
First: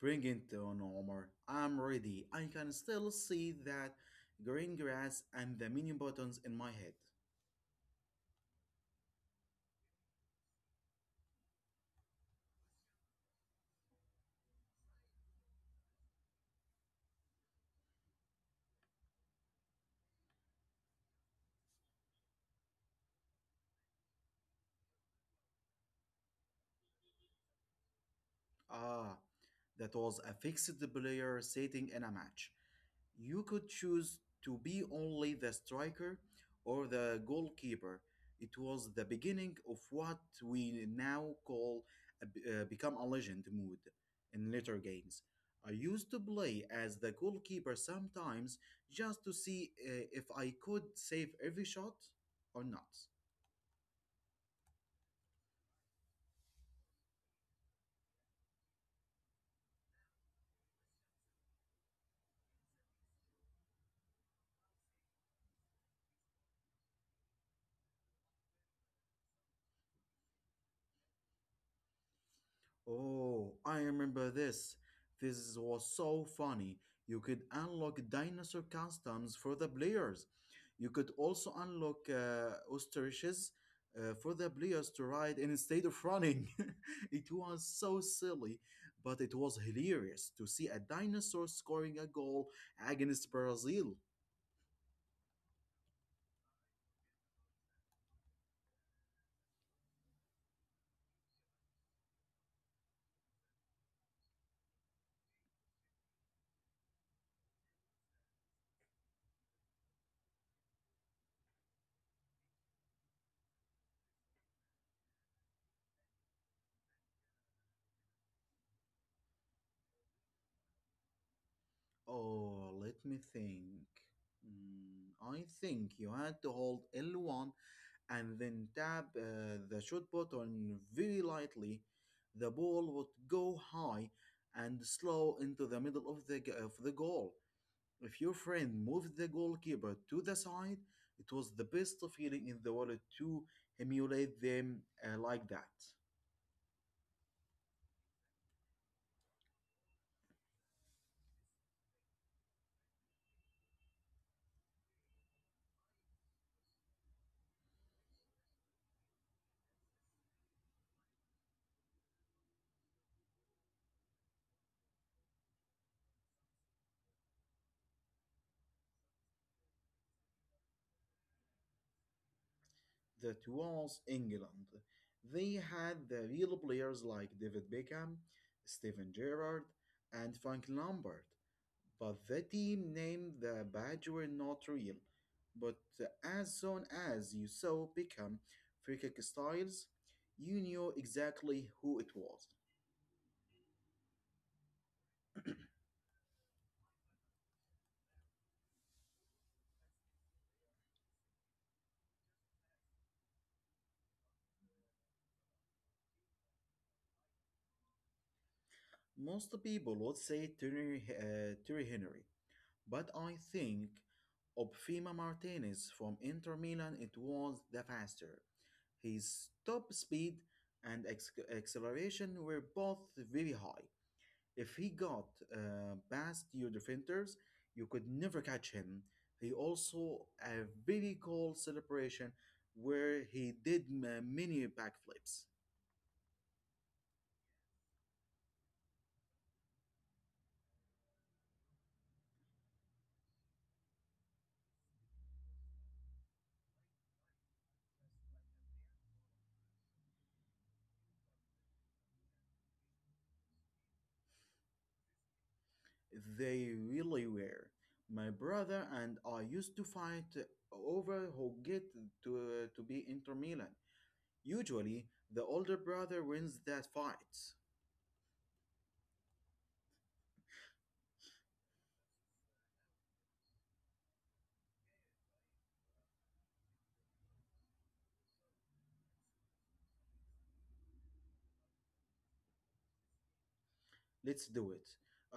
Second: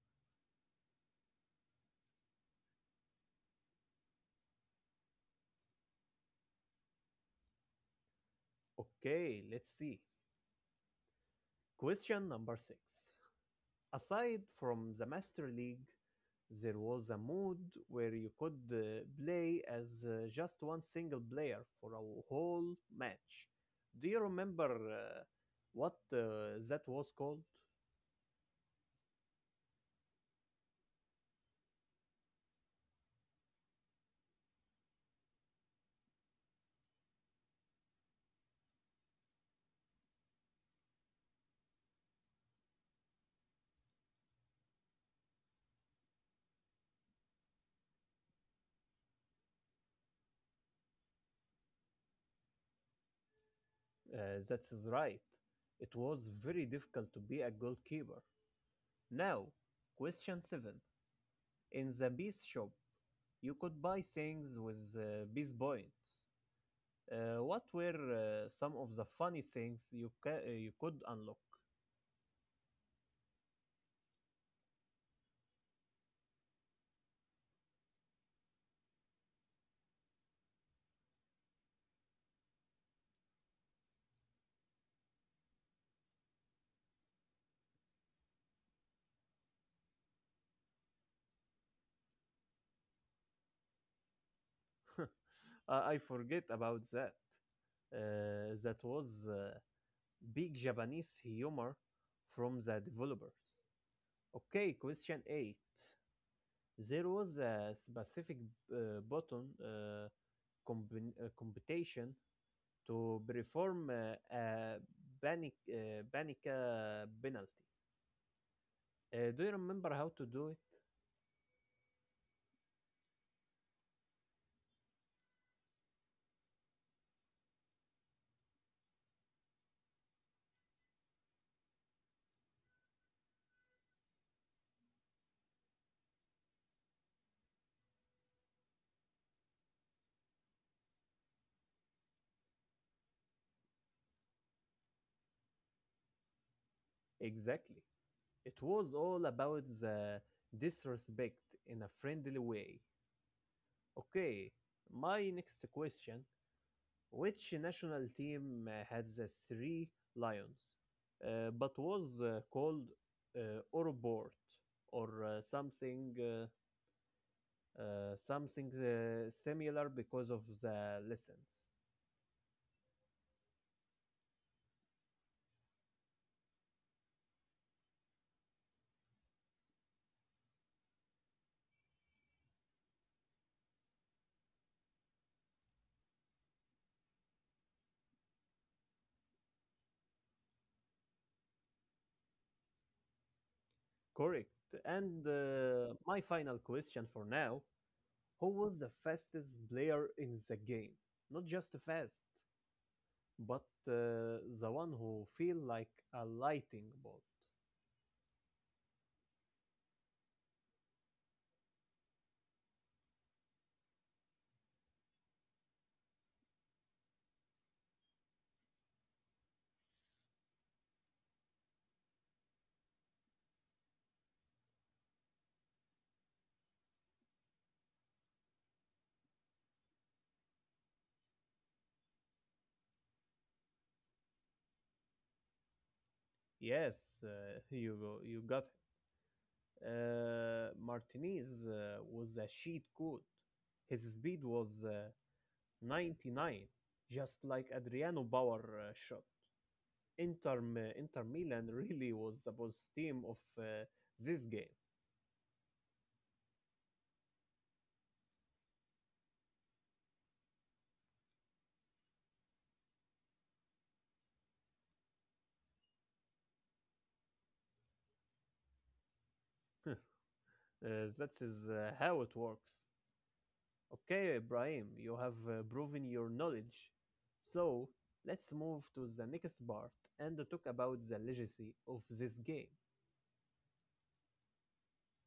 Bring it on, Omar. I'm ready. I can still see that green grass and the menu buttons in my head. Okay, let's see. Question number six. Aside from the Master League, there was a mode where you could play as just one single player for a whole match. Do you remember what that was called? Ah, that was a fixed player setting in a match. You could choose to be only the striker or the goalkeeper. It was the beginning of what we now call a become a legend mood in later games. I used to play as the goalkeeper sometimes just to see if I could save every shot or not. That is right. It was very difficult to be a goalkeeper. Now, question 7. In the Beast shop, you could buy things with Beast points. What were some of the funny things you could unlock? Oh, I remember this. This was so funny. You could unlock dinosaur customs for the players. You could also unlock ostriches for the players to ride instead of running. <laughs> It was so silly, but it was hilarious to see a dinosaur scoring a goal against Brazil. <laughs> I forget about that. That was big Japanese humor from the developers. Okay, question 8. There was a specific button computation to perform a panic penalty. Do you remember how to do it? Oh, let me think. Mm, I think you had to hold L1 and then tap the shot button very lightly. The ball would go high and slow into the middle of the g- of the goal. If your friend moved the goalkeeper to the side, it was the best feeling in the world to emulate them like that. Exactly. It was all about the disrespect in a friendly way. Okay, my next question. Which national team had the three lions, but was called Orbort or something similar because of the lessons? That was England. They had the real players like David Beckham, Steven Gerrard, and Frank Lampard. But the team named the badge were not real, but as soon as you saw Beckham free kick styles, you knew exactly who it was. Correct. And my final question for now: Who was the fastest player in the game? Not just fast, but the one who feel like a lightning bolt. Most people would say Terry Henry, but I think Obfima Martinez from Inter Milan it was the faster. His top speed and acceleration were both very high. If he got past your defenders, you could never catch him. He also a very cool celebration where he did many backflips. Yes, <laughs> you got it. Martinez was a sheet code. His speed was 99, just like Adriano Bauer shot. Inter Milan <laughs> really was the boss team of this game. They really were. My brother and I used to fight over who get to be Inter Milan. Usually, the older brother wins that fight. <laughs> That is how it works. Okay, Ibrahim, you have proven your knowledge. So let's move to the next part and talk about the legacy of this game. Let's do it.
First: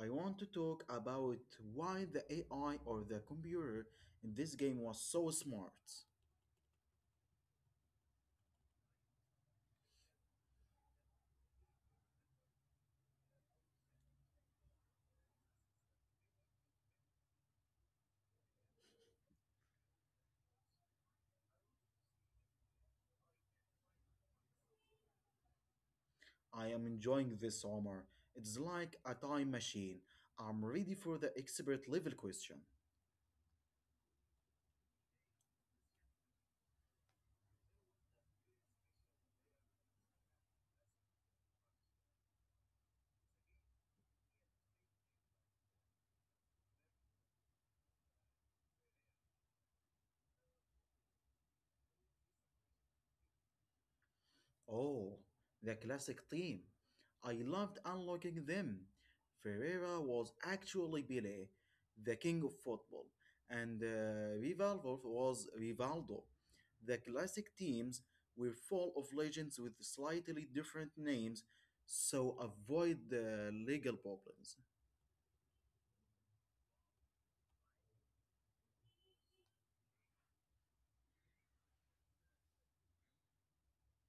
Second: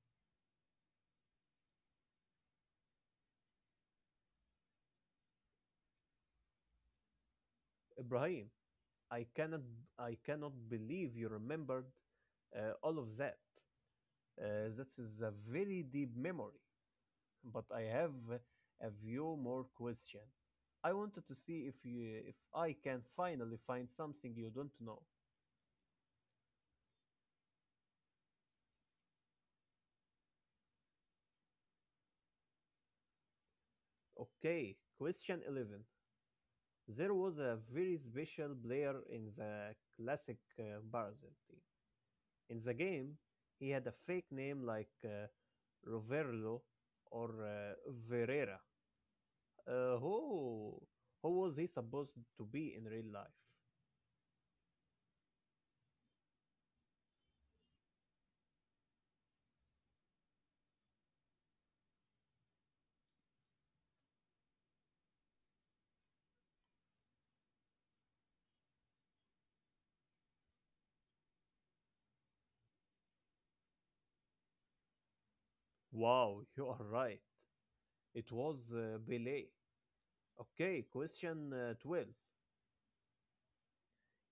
I want to talk about why the AI or the computer in this game was so smart. Ibrahim, I cannot, I cannot believe you remembered all of that. That is a very deep memory, but I have a few more questions. I wanted to see if I can finally find something you don't know. I am enjoying this, summer. It's like a time machine. I'm ready for the expert level question. Okay, question 11. There was a very special player in the classic Barzil team. In the game, he had a fake name like Roverlo or Verera. Uh, who, who was he supposed to be in real life? Oh, the classic theme. I loved unlocking them. Ferreira was actually Pele, the king of football, and Rivaldo was Rivaldo. The classic teams were full of legends with slightly different names, so avoid the legal problems. Wow, <laughs> you are right. It was Belay. Okay, question 12.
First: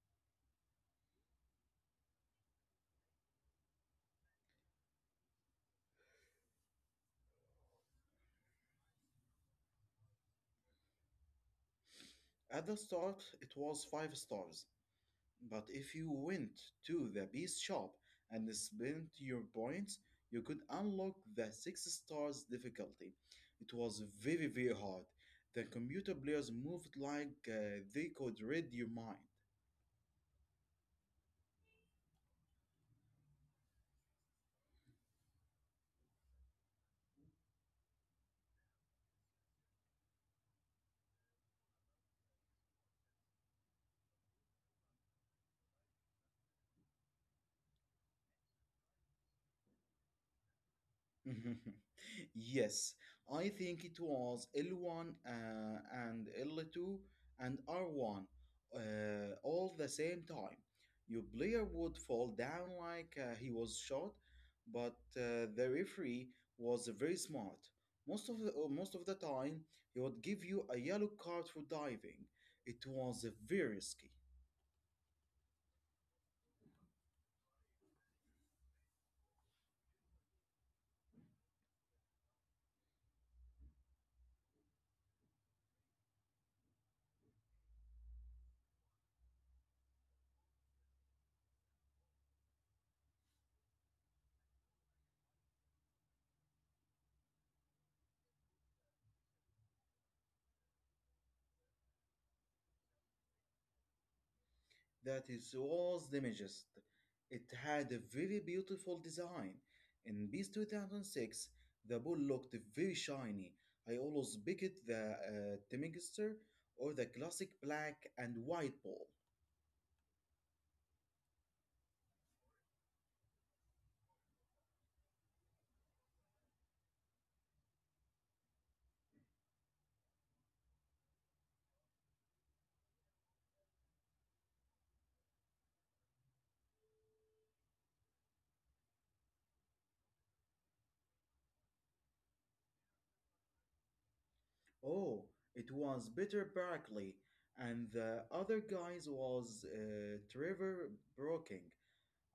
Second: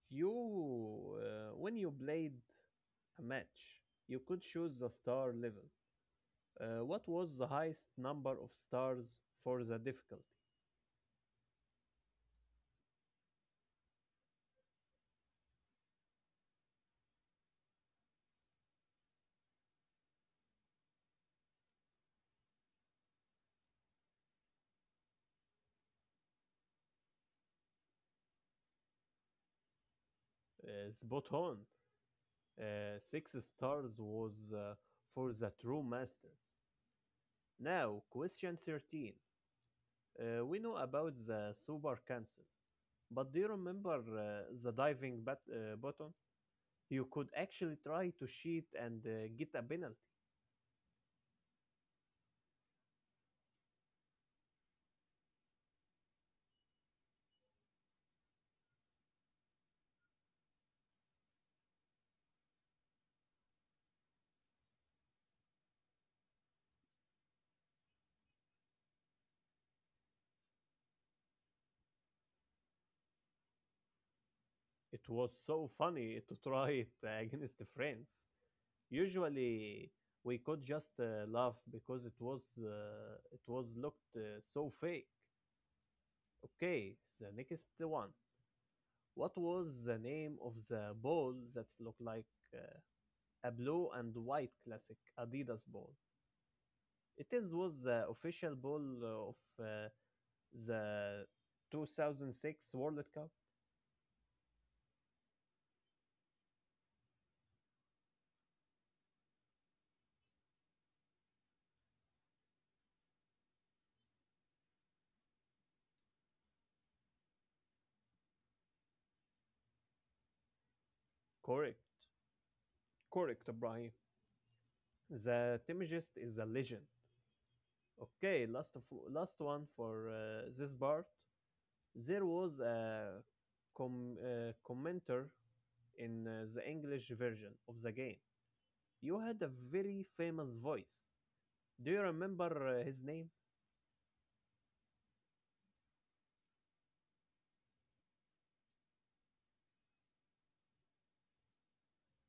When you played a match, you could choose the star level. What was the highest number of stars for the difficulty? At the start, it was five stars. But if you went to the beast shop and spent your points, you could unlock the 6 stars difficulty. It was very, very hard. The computer players moved like they could read your mind. Spot on. Six stars was for the true masters. Now, question 13. We know about the super cancel. But do you remember the diving button? You could actually try to cheat and get a penalty. <laughs> Yes, I think it was L1 and L2 and R1, all the same time. Your player would fall down like he was shot, but the referee was very smart. Most of the time, he would give you a yellow card for diving. It was very risky. It was so funny <laughs> to try it against the friends. Usually, we could just laugh because it was looked so fake. Okay, the next one. What was the name of the ball that looked like uh, a blue and white classic Adidas ball? It is was the official ball of uh, the 2006 World Cup. That is was damages. It had a very beautiful design. In Beast 2006, the ball looked very shiny. I always picked the Temminster or the classic black and white ball. Correct, correct, Ibrahim. The Temujist is a legend. Okay, last one for this part. There was a commenter in the English version of the game. You had a very famous voice. Do you remember his name? Oh, it was Peter Barkley, and the other guys was Trevor Brooking.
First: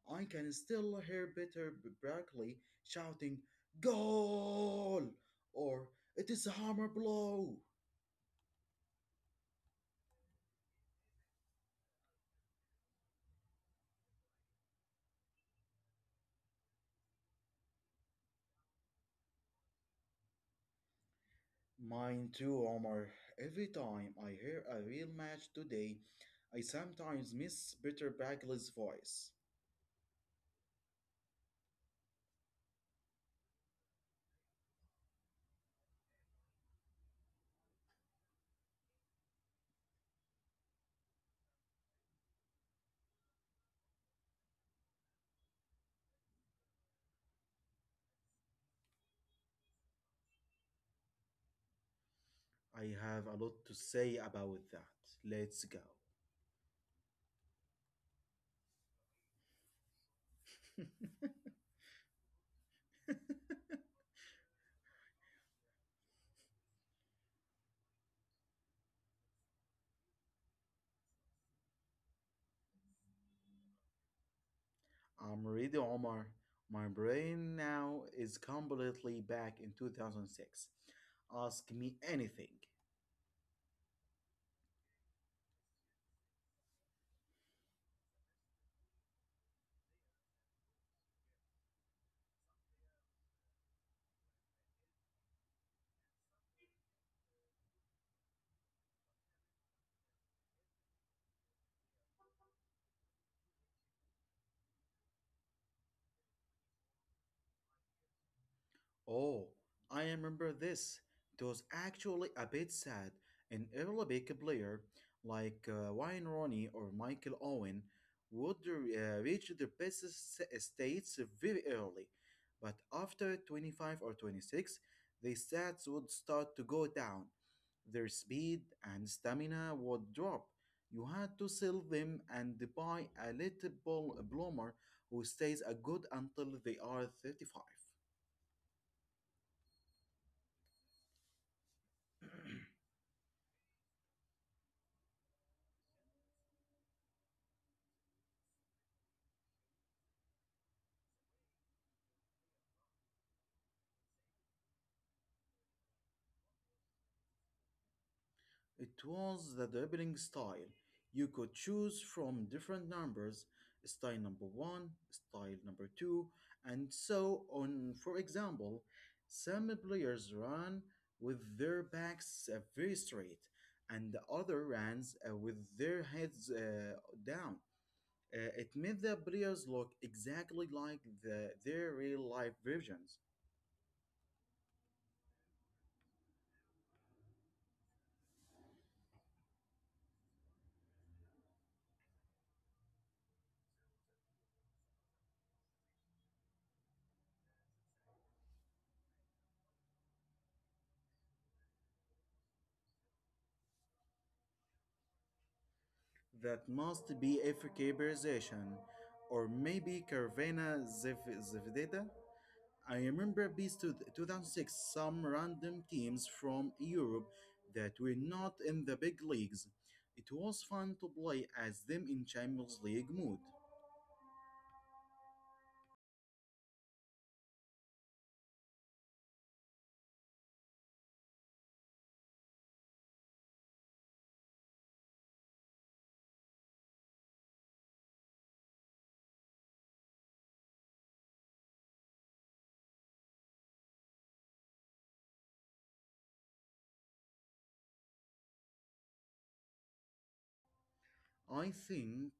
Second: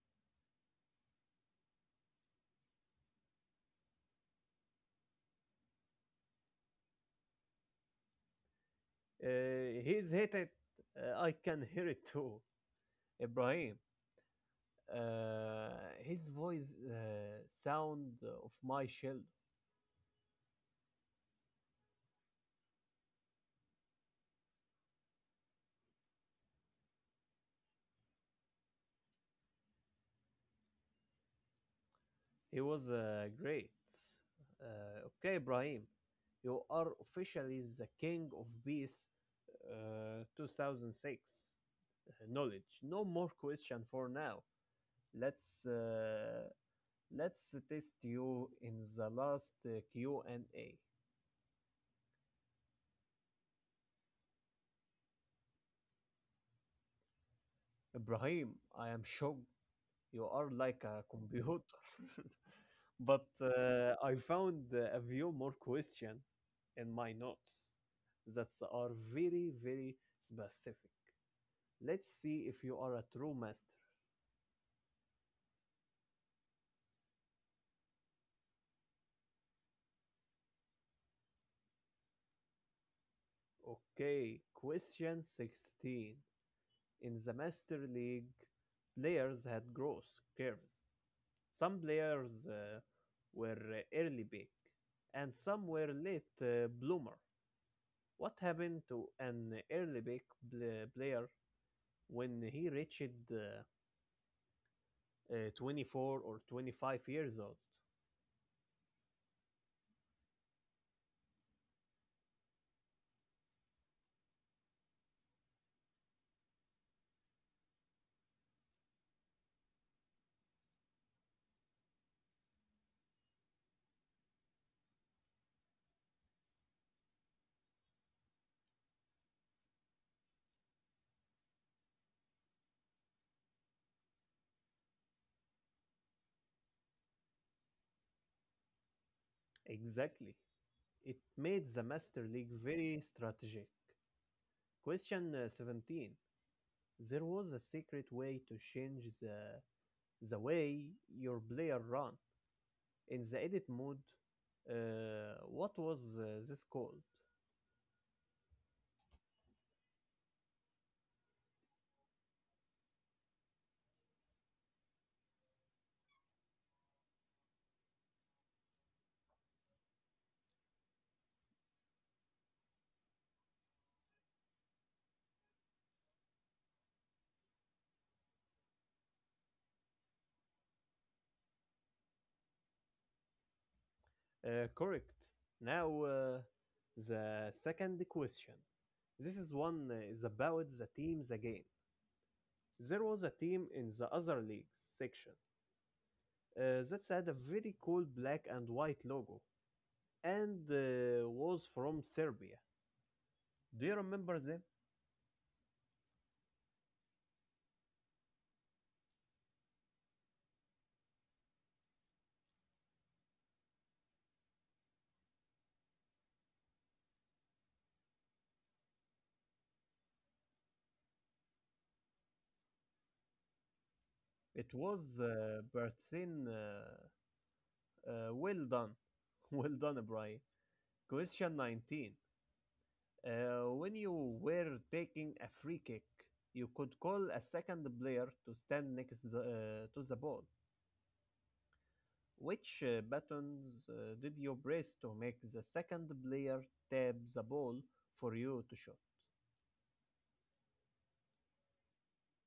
I can still hear Peter Barkley shouting, "Goal!" or "It is a hammer blow!" He's hit it. I can hear it too, Ibrahim. Uh, his voice sound of my shell. Mine too, Omar. Every time I hear a real match today, I sometimes miss Peter Bagley's voice. He was great. Okay, Ibrahim, you are officially the king of peace. 2006 knowledge. No more question for now. Let's uh, let's test you in the last Q and A. I have a lot to say about that. Let's go. Ibrahim, I am shocked. You are like a <laughs> computer. <laughs> But I found a few more questions in my notes that are very, very specific. Let's see if you are a true master. I'm ready, Omar. My brain now is completely back in 2006. Ask me anything. Okay, question 16. In the Master League, players had growth curves. Some players were early pick, and some were late bloomer. What happened to an early pick player when he reached uh, 24 or 25 years old. Oh, I remember this. It was actually a bit sad. An Arabic player like Wayne Rooney or Michael Owen would reach their best states very early, but after 25 or 26, their stats would start to go down. Their speed and stamina would drop. You had to sell them and buy a little ball bloomer who stays a good until they are 35. Exactly. It made the Master League very strategic. Question 17. There was a secret way to change the way your player ran. In the edit mode, what was this called? It was the dribbling style. You could choose from different numbers, style number one, style number two, and so on. For example, some players ran with their backs very straight, and the other runs with their heads down. It made the players look exactly like their real life versions. Correct. Now, the second question. This is one is about the teams again. There was a team in the other leagues section. That had a very cool black and white logo and was from Serbia. Do you remember them? That must be FK Berzian, or maybe Caravana Zvedeta. I remember Beast 2006 some random teams from Europe that were not in the big leagues. It was fun to play as them in Champions League mood. It was Bertzin. Well done. <laughs> Well done, Brian. Question 19. Uh, when you were taking a free kick, you could call a second player to stand next to the ball. Which buttons did you press to make the second player tap the ball for you to shoot? I think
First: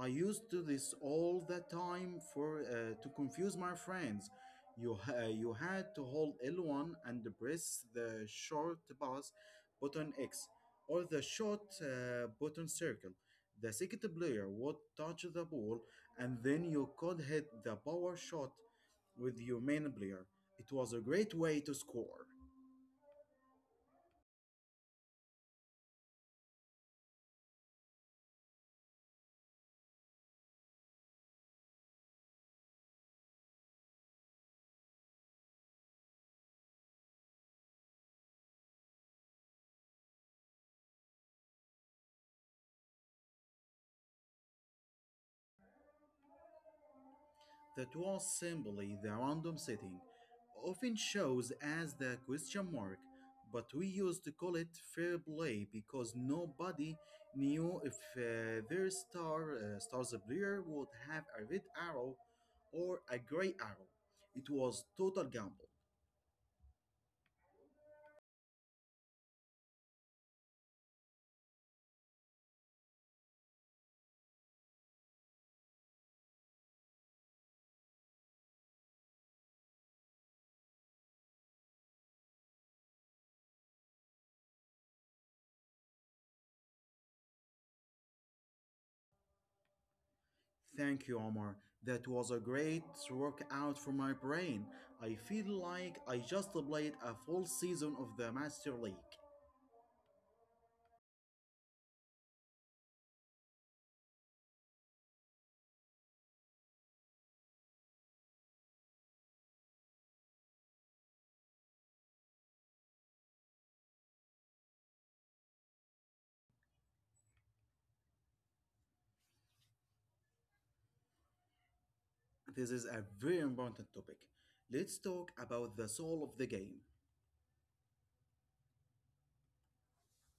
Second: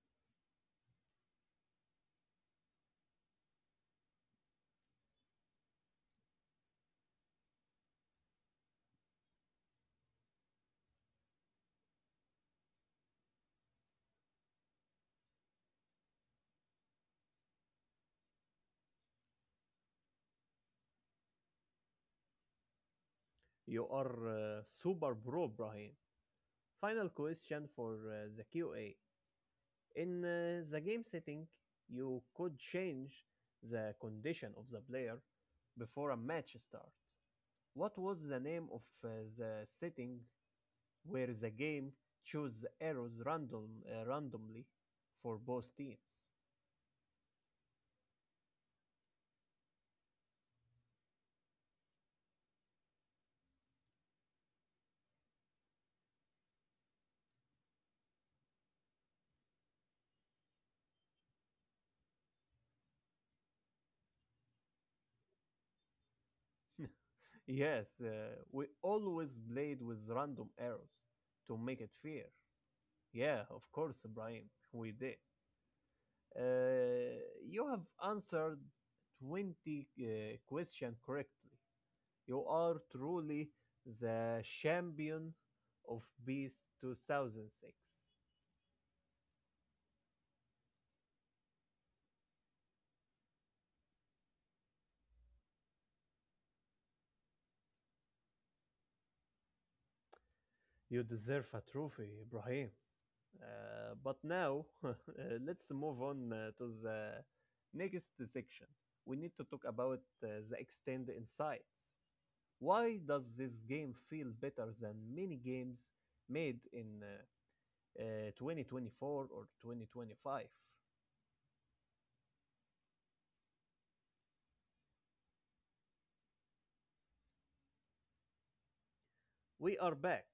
I used to this all the time for to confuse my friends. You had to hold L1 and press the short pass button X or the short button circle. The second player would touch the ball, and then you could hit the power shot with your main player. It was a great way to score. You are super bro, Brian. Final question for the QA. In the game setting, you could change the condition of the player before a match start. What was the name of the setting where the game chose the arrows randomly for both teams? That was simply the random setting, often shows as the question mark, but we used to call it fair play because nobody knew if their star stars player would have a red arrow or a gray arrow. It was total gamble. Yes, we always played with random arrows to make it fair. Yeah, of course, Brian, we did. Uh, you have answered 20 questions correctly. You are truly the champion of Beast 2006. Thank you, Omar. That was a great workout for my brain. I feel like I just played a full season of the Master League. You deserve a trophy, Ibrahim. But now, <laughs> let's move on to the next section. We need to talk about the extended insights. Why does this game feel better than many games made in 2024 or 2025. This is a very important topic. Let's talk about the soul of the game. We are back.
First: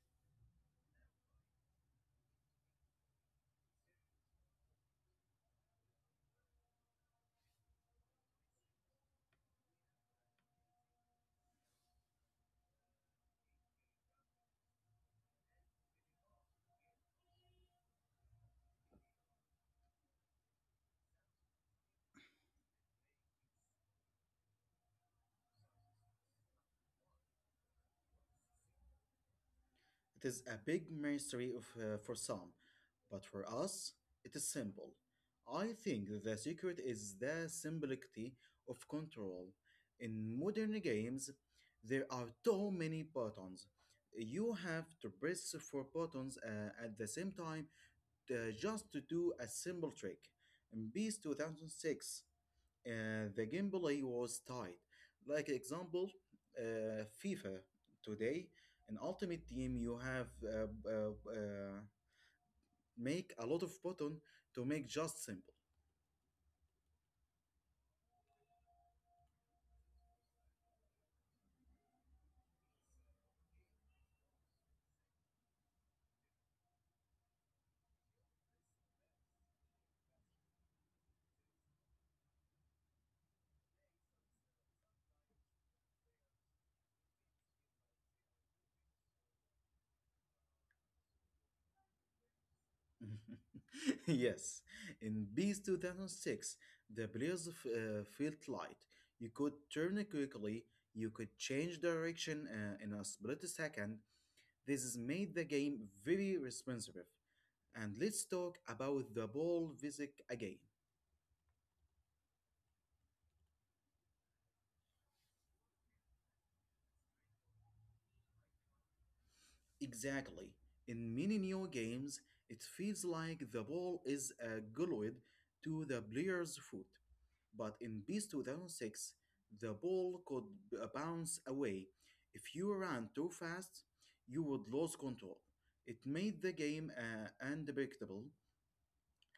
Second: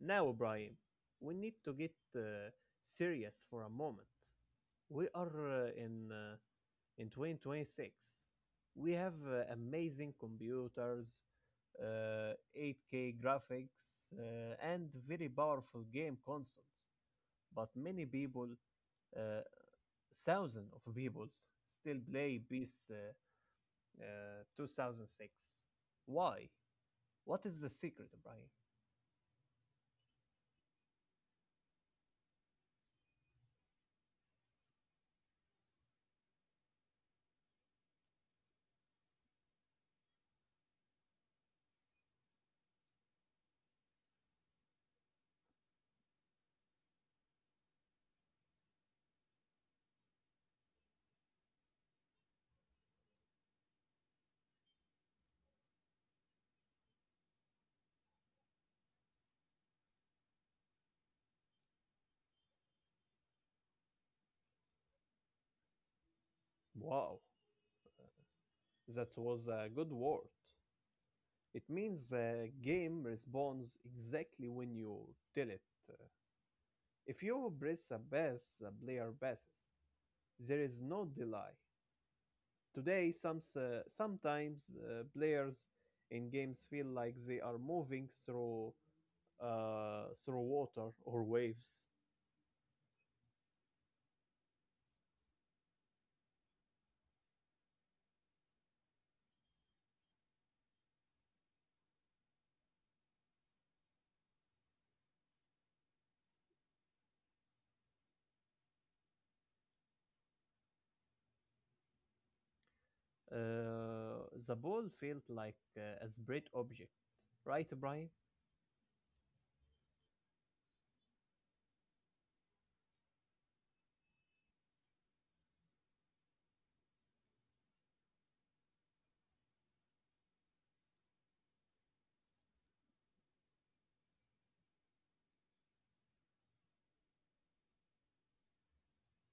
Now, Ibrahim, we need to get serious for a moment. We are uh, in, uh, in 2026. We have amazing computers, uh, 8K graphics, and very powerful game consoles. But many people, uh, thousands of people, still play PES 2006. Why? What is the secret, Brian? It is a big mystery for some, but for us, it is simple. I think the secret is the simplicity of control. In modern games, there are too many buttons. You have to press four buttons at the same time just to do a simple trick. In Beast 2006, and the gameplay was tight. Like example, FIFA today in Ultimate Team, you have make a lot of button to make just simple. Wow, that was a good word. It means the game responds exactly when you tell it. Uh, If you press a bass, the player basses. There is no delay. Today, sometimes players in games feel like they are moving through through water or waves. <laughs> Yes, in Beast 2006, the players felt light. You could turn it quickly. You could change direction in a split second. This has made the game very responsive. And let's talk about the ball physics again. Uh, the ball felt like a spread object, right, Brian? Exactly. In many new games, it feels like the ball is glued to the player's foot. But in Beast 2006, the ball could bounce away. If you ran too fast, you would lose control. It made the game unpredictable,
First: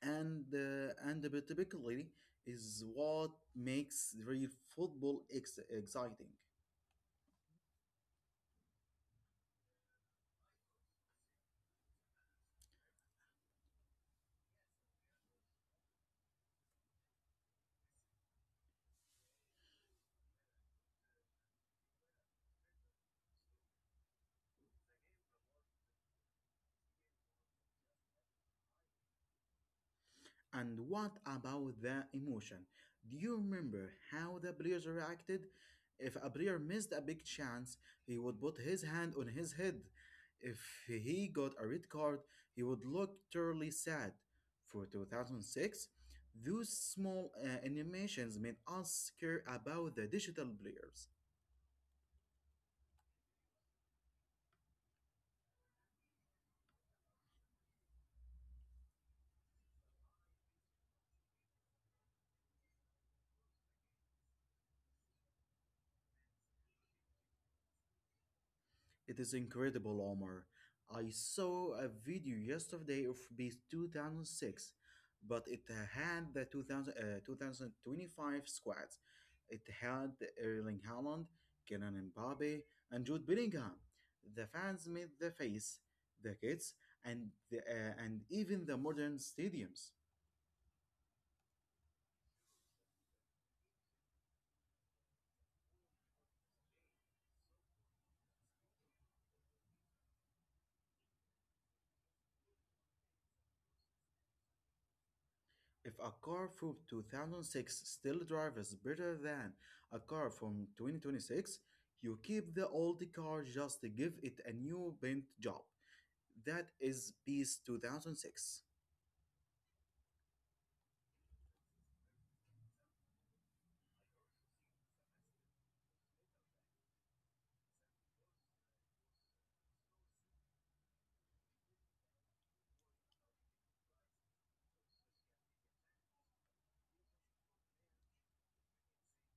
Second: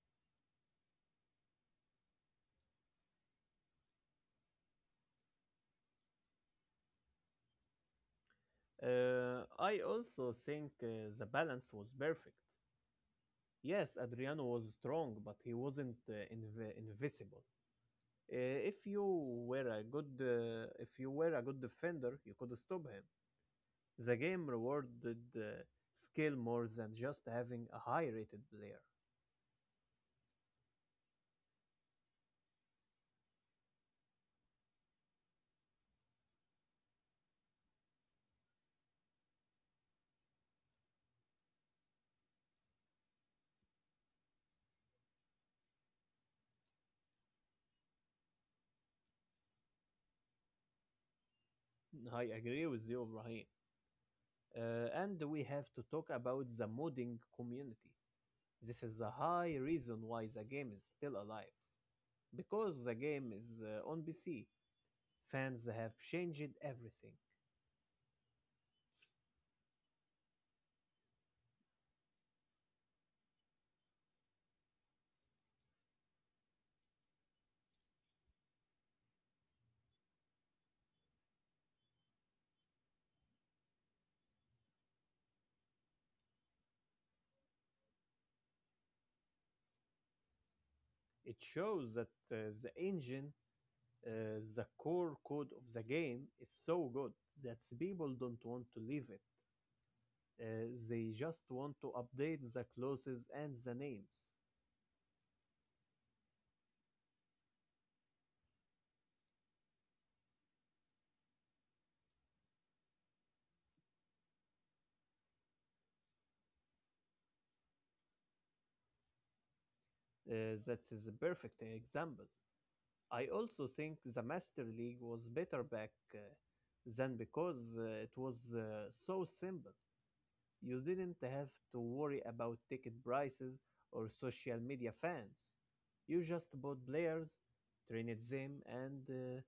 and unpredictability is what makes real football exciting. I also think the balance was perfect. Yes, Adriano was strong, but he wasn't invisible. If you were a good, if you were a good defender, you could stop him. The game rewarded skill more than just having a high rated player. And what about the emotion? Do you remember how the players reacted? If a player missed a big chance, he would put his hand on his head. If he got a red card, he would look terribly sad. For 2006, those small animations made us care about the digital players. I agree with you, Ibrahim. And we have to talk about the modding community. This is a high reason why the game is still alive. Because the game is on PC, fans have changed everything. It is incredible, Omar. I saw a video yesterday of Beast 2006, but it had the 2025 squads. It had Erling Haaland, Kenan Mbappe, and Jude Bellingham. The fans made the face, the kids, and even the modern stadiums. It shows that the engine, the core code of the game, is so good that people don't want to leave it. They just want to update the clauses and the names. If a car from 2006 still drives better than a car from 2026, you keep the old car, just give it a new paint job. That is piece 2006. That is a perfect example. I also think the Master League was better back then because it was so simple. You didn't have to worry about ticket prices or social media fans. You just bought players, trained them, and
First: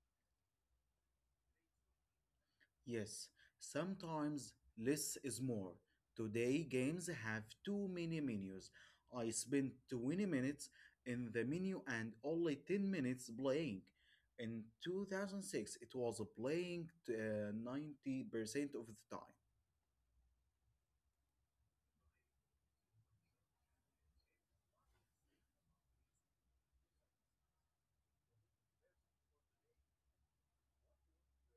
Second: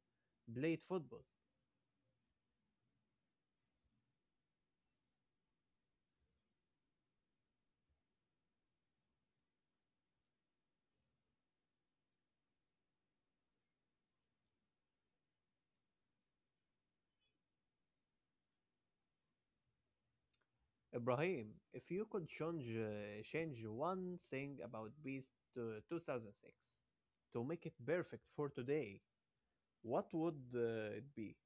played football. Yes, sometimes less is more. Today games have too many menus. I spent 20 minutes in the menu and only 10 minutes playing. In 2006, it was playing 90% of the time. Ibrahim, if you could change one thing about Beast to 2006 to make it perfect for today, what would it be?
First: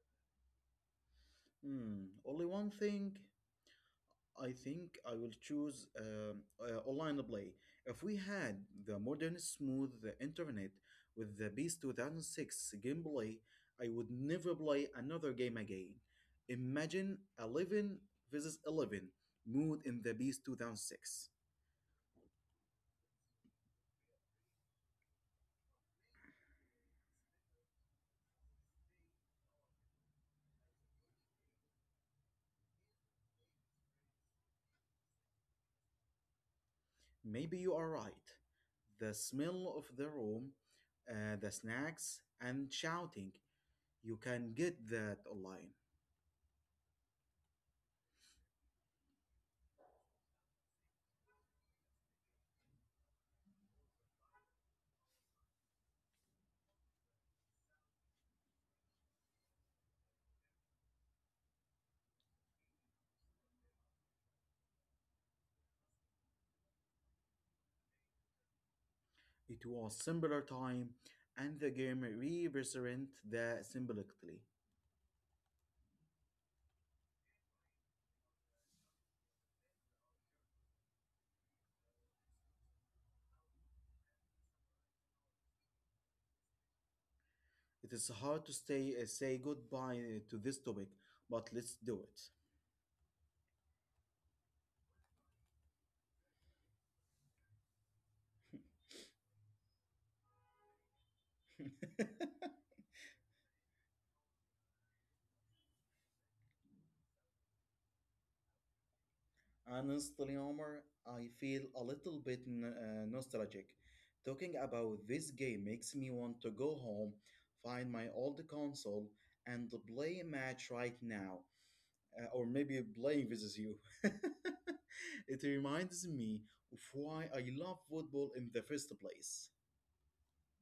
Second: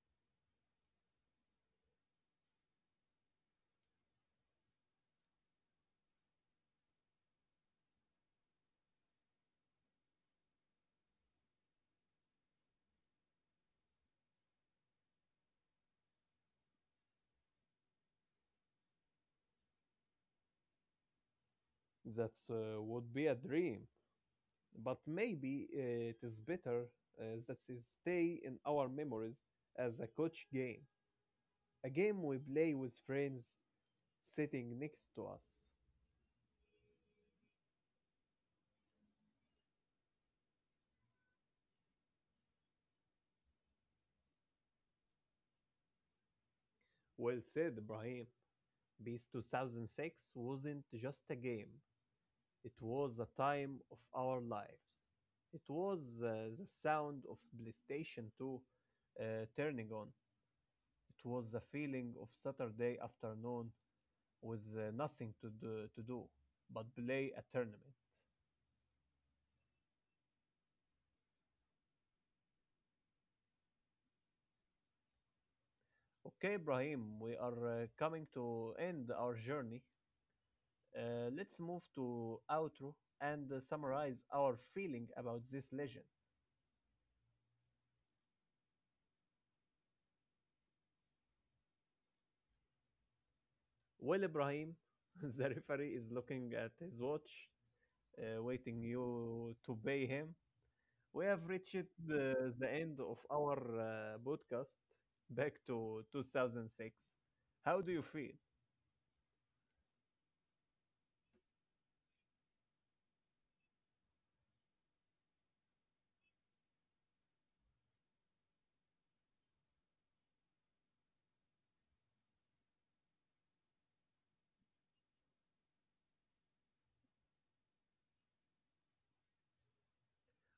Hmm, only one thing. I think I will choose online play. If we had the modern smooth internet with the Beast 2006 gameplay, I would never play another game again. Imagine 11 versus 11 mood in the Beast 2006. That would be a dream, but maybe it is better that it stay in our memories as a coach game. A game we play with friends sitting next to us. Maybe you are right. The smell of the room, the snacks, and shouting, you can get that online. Well said, Ibrahim. PES 2006 wasn't just a game, it was a time of our lives. It was the sound of PlayStation 2 uh, turning on. It was the feeling of Saturday afternoon with nothing to do but play a tournament. It was simpler time, and the game represent the symbolically. Okay, Ibrahim, we are coming to end our journey. Let's move to outro and summarize our feeling about this legend. It is hard to say goodbye to this topic, but let's do Well, Ibrahim, <laughs> the referee is looking at his watch, waiting you to pay him. We have reached it. <laughs> the end of our podcast back to 2006. How do you feel? Honestly, Omar, I feel a little bit nostalgic. Talking about this game makes me want to go home, find my old console, and play a match right now. Or maybe playing with you. <laughs> It reminds me of why I love football in the first place.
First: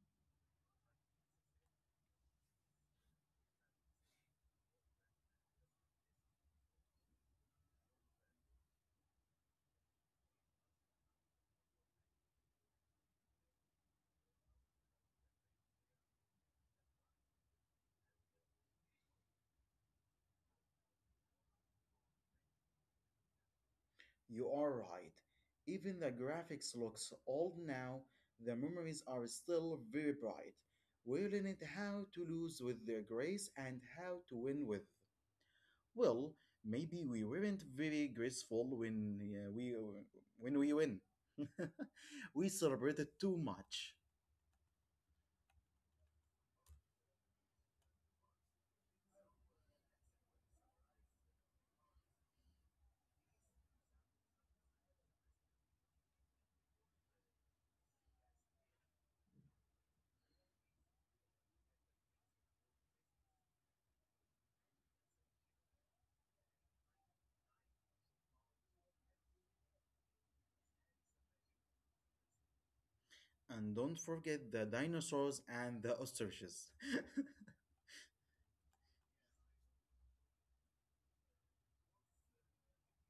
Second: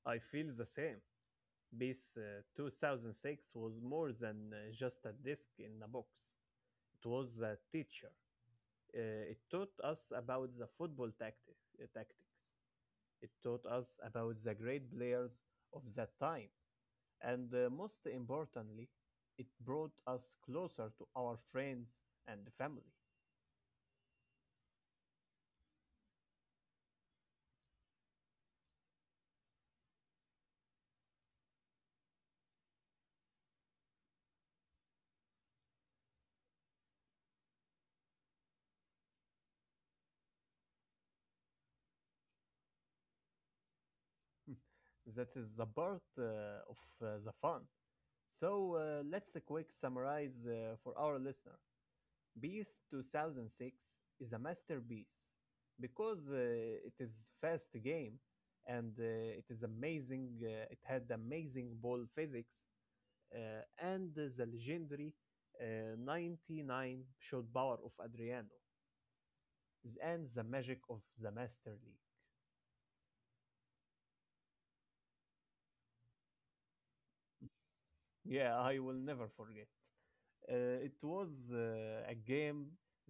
I feel the same. This 2006 was more than just a disc in a box. It was a teacher. It taught us about the tactics. It taught us about the great players of that time. And most importantly, it brought us closer to our friends and family. You are right. Even the graphics looks old now, the memories are still very bright. We learned how to lose with their grace and how to win with. Well, maybe we weren't very graceful when we when we win. <laughs> We celebrated too much. <laughs> That is the part of the fun. So let's a quick summarize for our listener. Beast 2006 is a masterpiece because it is fast game and it is amazing. It had amazing ball physics and the legendary 99 shot power of Adriano and the magic of the Master League. And don't forget the dinosaurs and the ostriches. <laughs> Yeah, I will never forget. It was a game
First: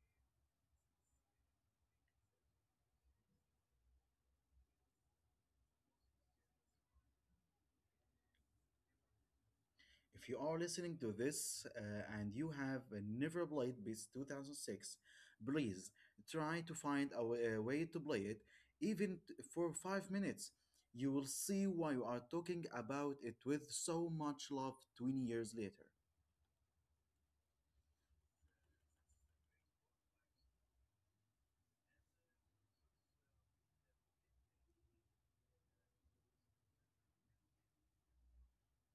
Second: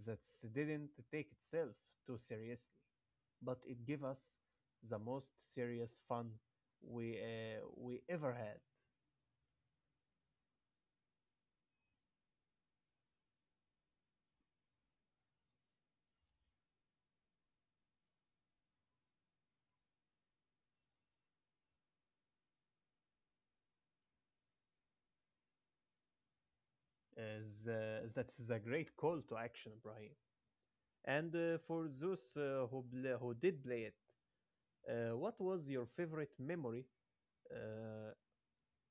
that didn't take itself too seriously, but it gave us the most serious fun we ever had. If you are listening to this and you have never played BIS 2006, please try to find a, a way to play it, even for 5 minutes. You will see why we are talking about it with so much love 20 years later. Uh, the- that's a great call to action, Ibrahim. And for those who did play it, what was your favorite memory? Uh,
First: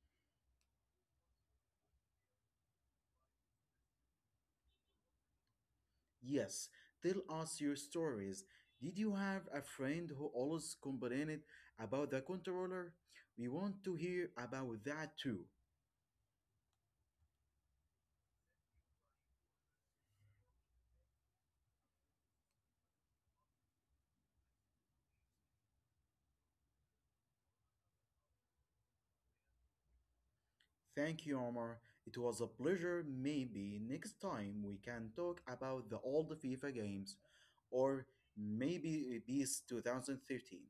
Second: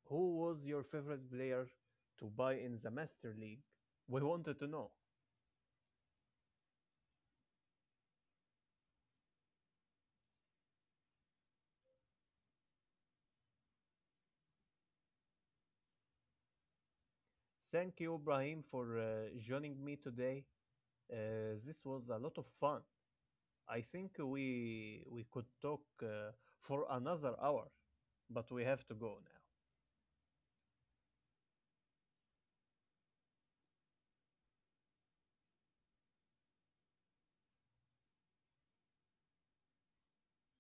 who was your favorite player to buy in the Master League? We wanted to know. Yes, tell us your stories. Did you have a friend who always complained about the controller? We want to hear about that too. Thank you, Ibrahim, for joining me today. This was a lot of fun. I think we could talk for another hour, but we have to go now. Thank you, Omar. It was a pleasure. Maybe next time we can talk about the old FIFA games or maybe BEAS 2013.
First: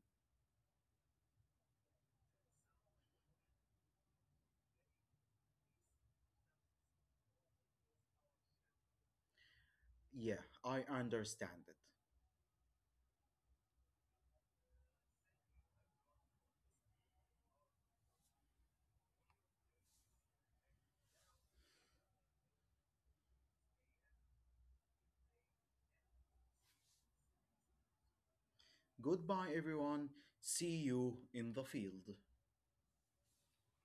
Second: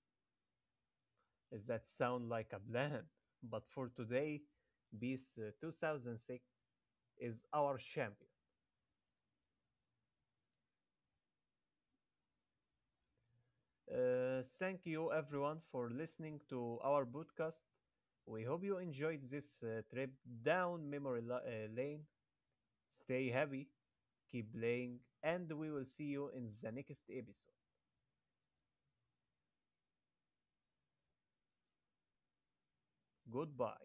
Does that sound like a plan? But for today, BIS 2006 is our champion. Yeah, I understand it. Thank you everyone for listening to our podcast. We hope you enjoyed this trip down lane. Stay happy, keep playing, and we will see you in the next episode. Goodbye, everyone. See you in the field. Goodbye.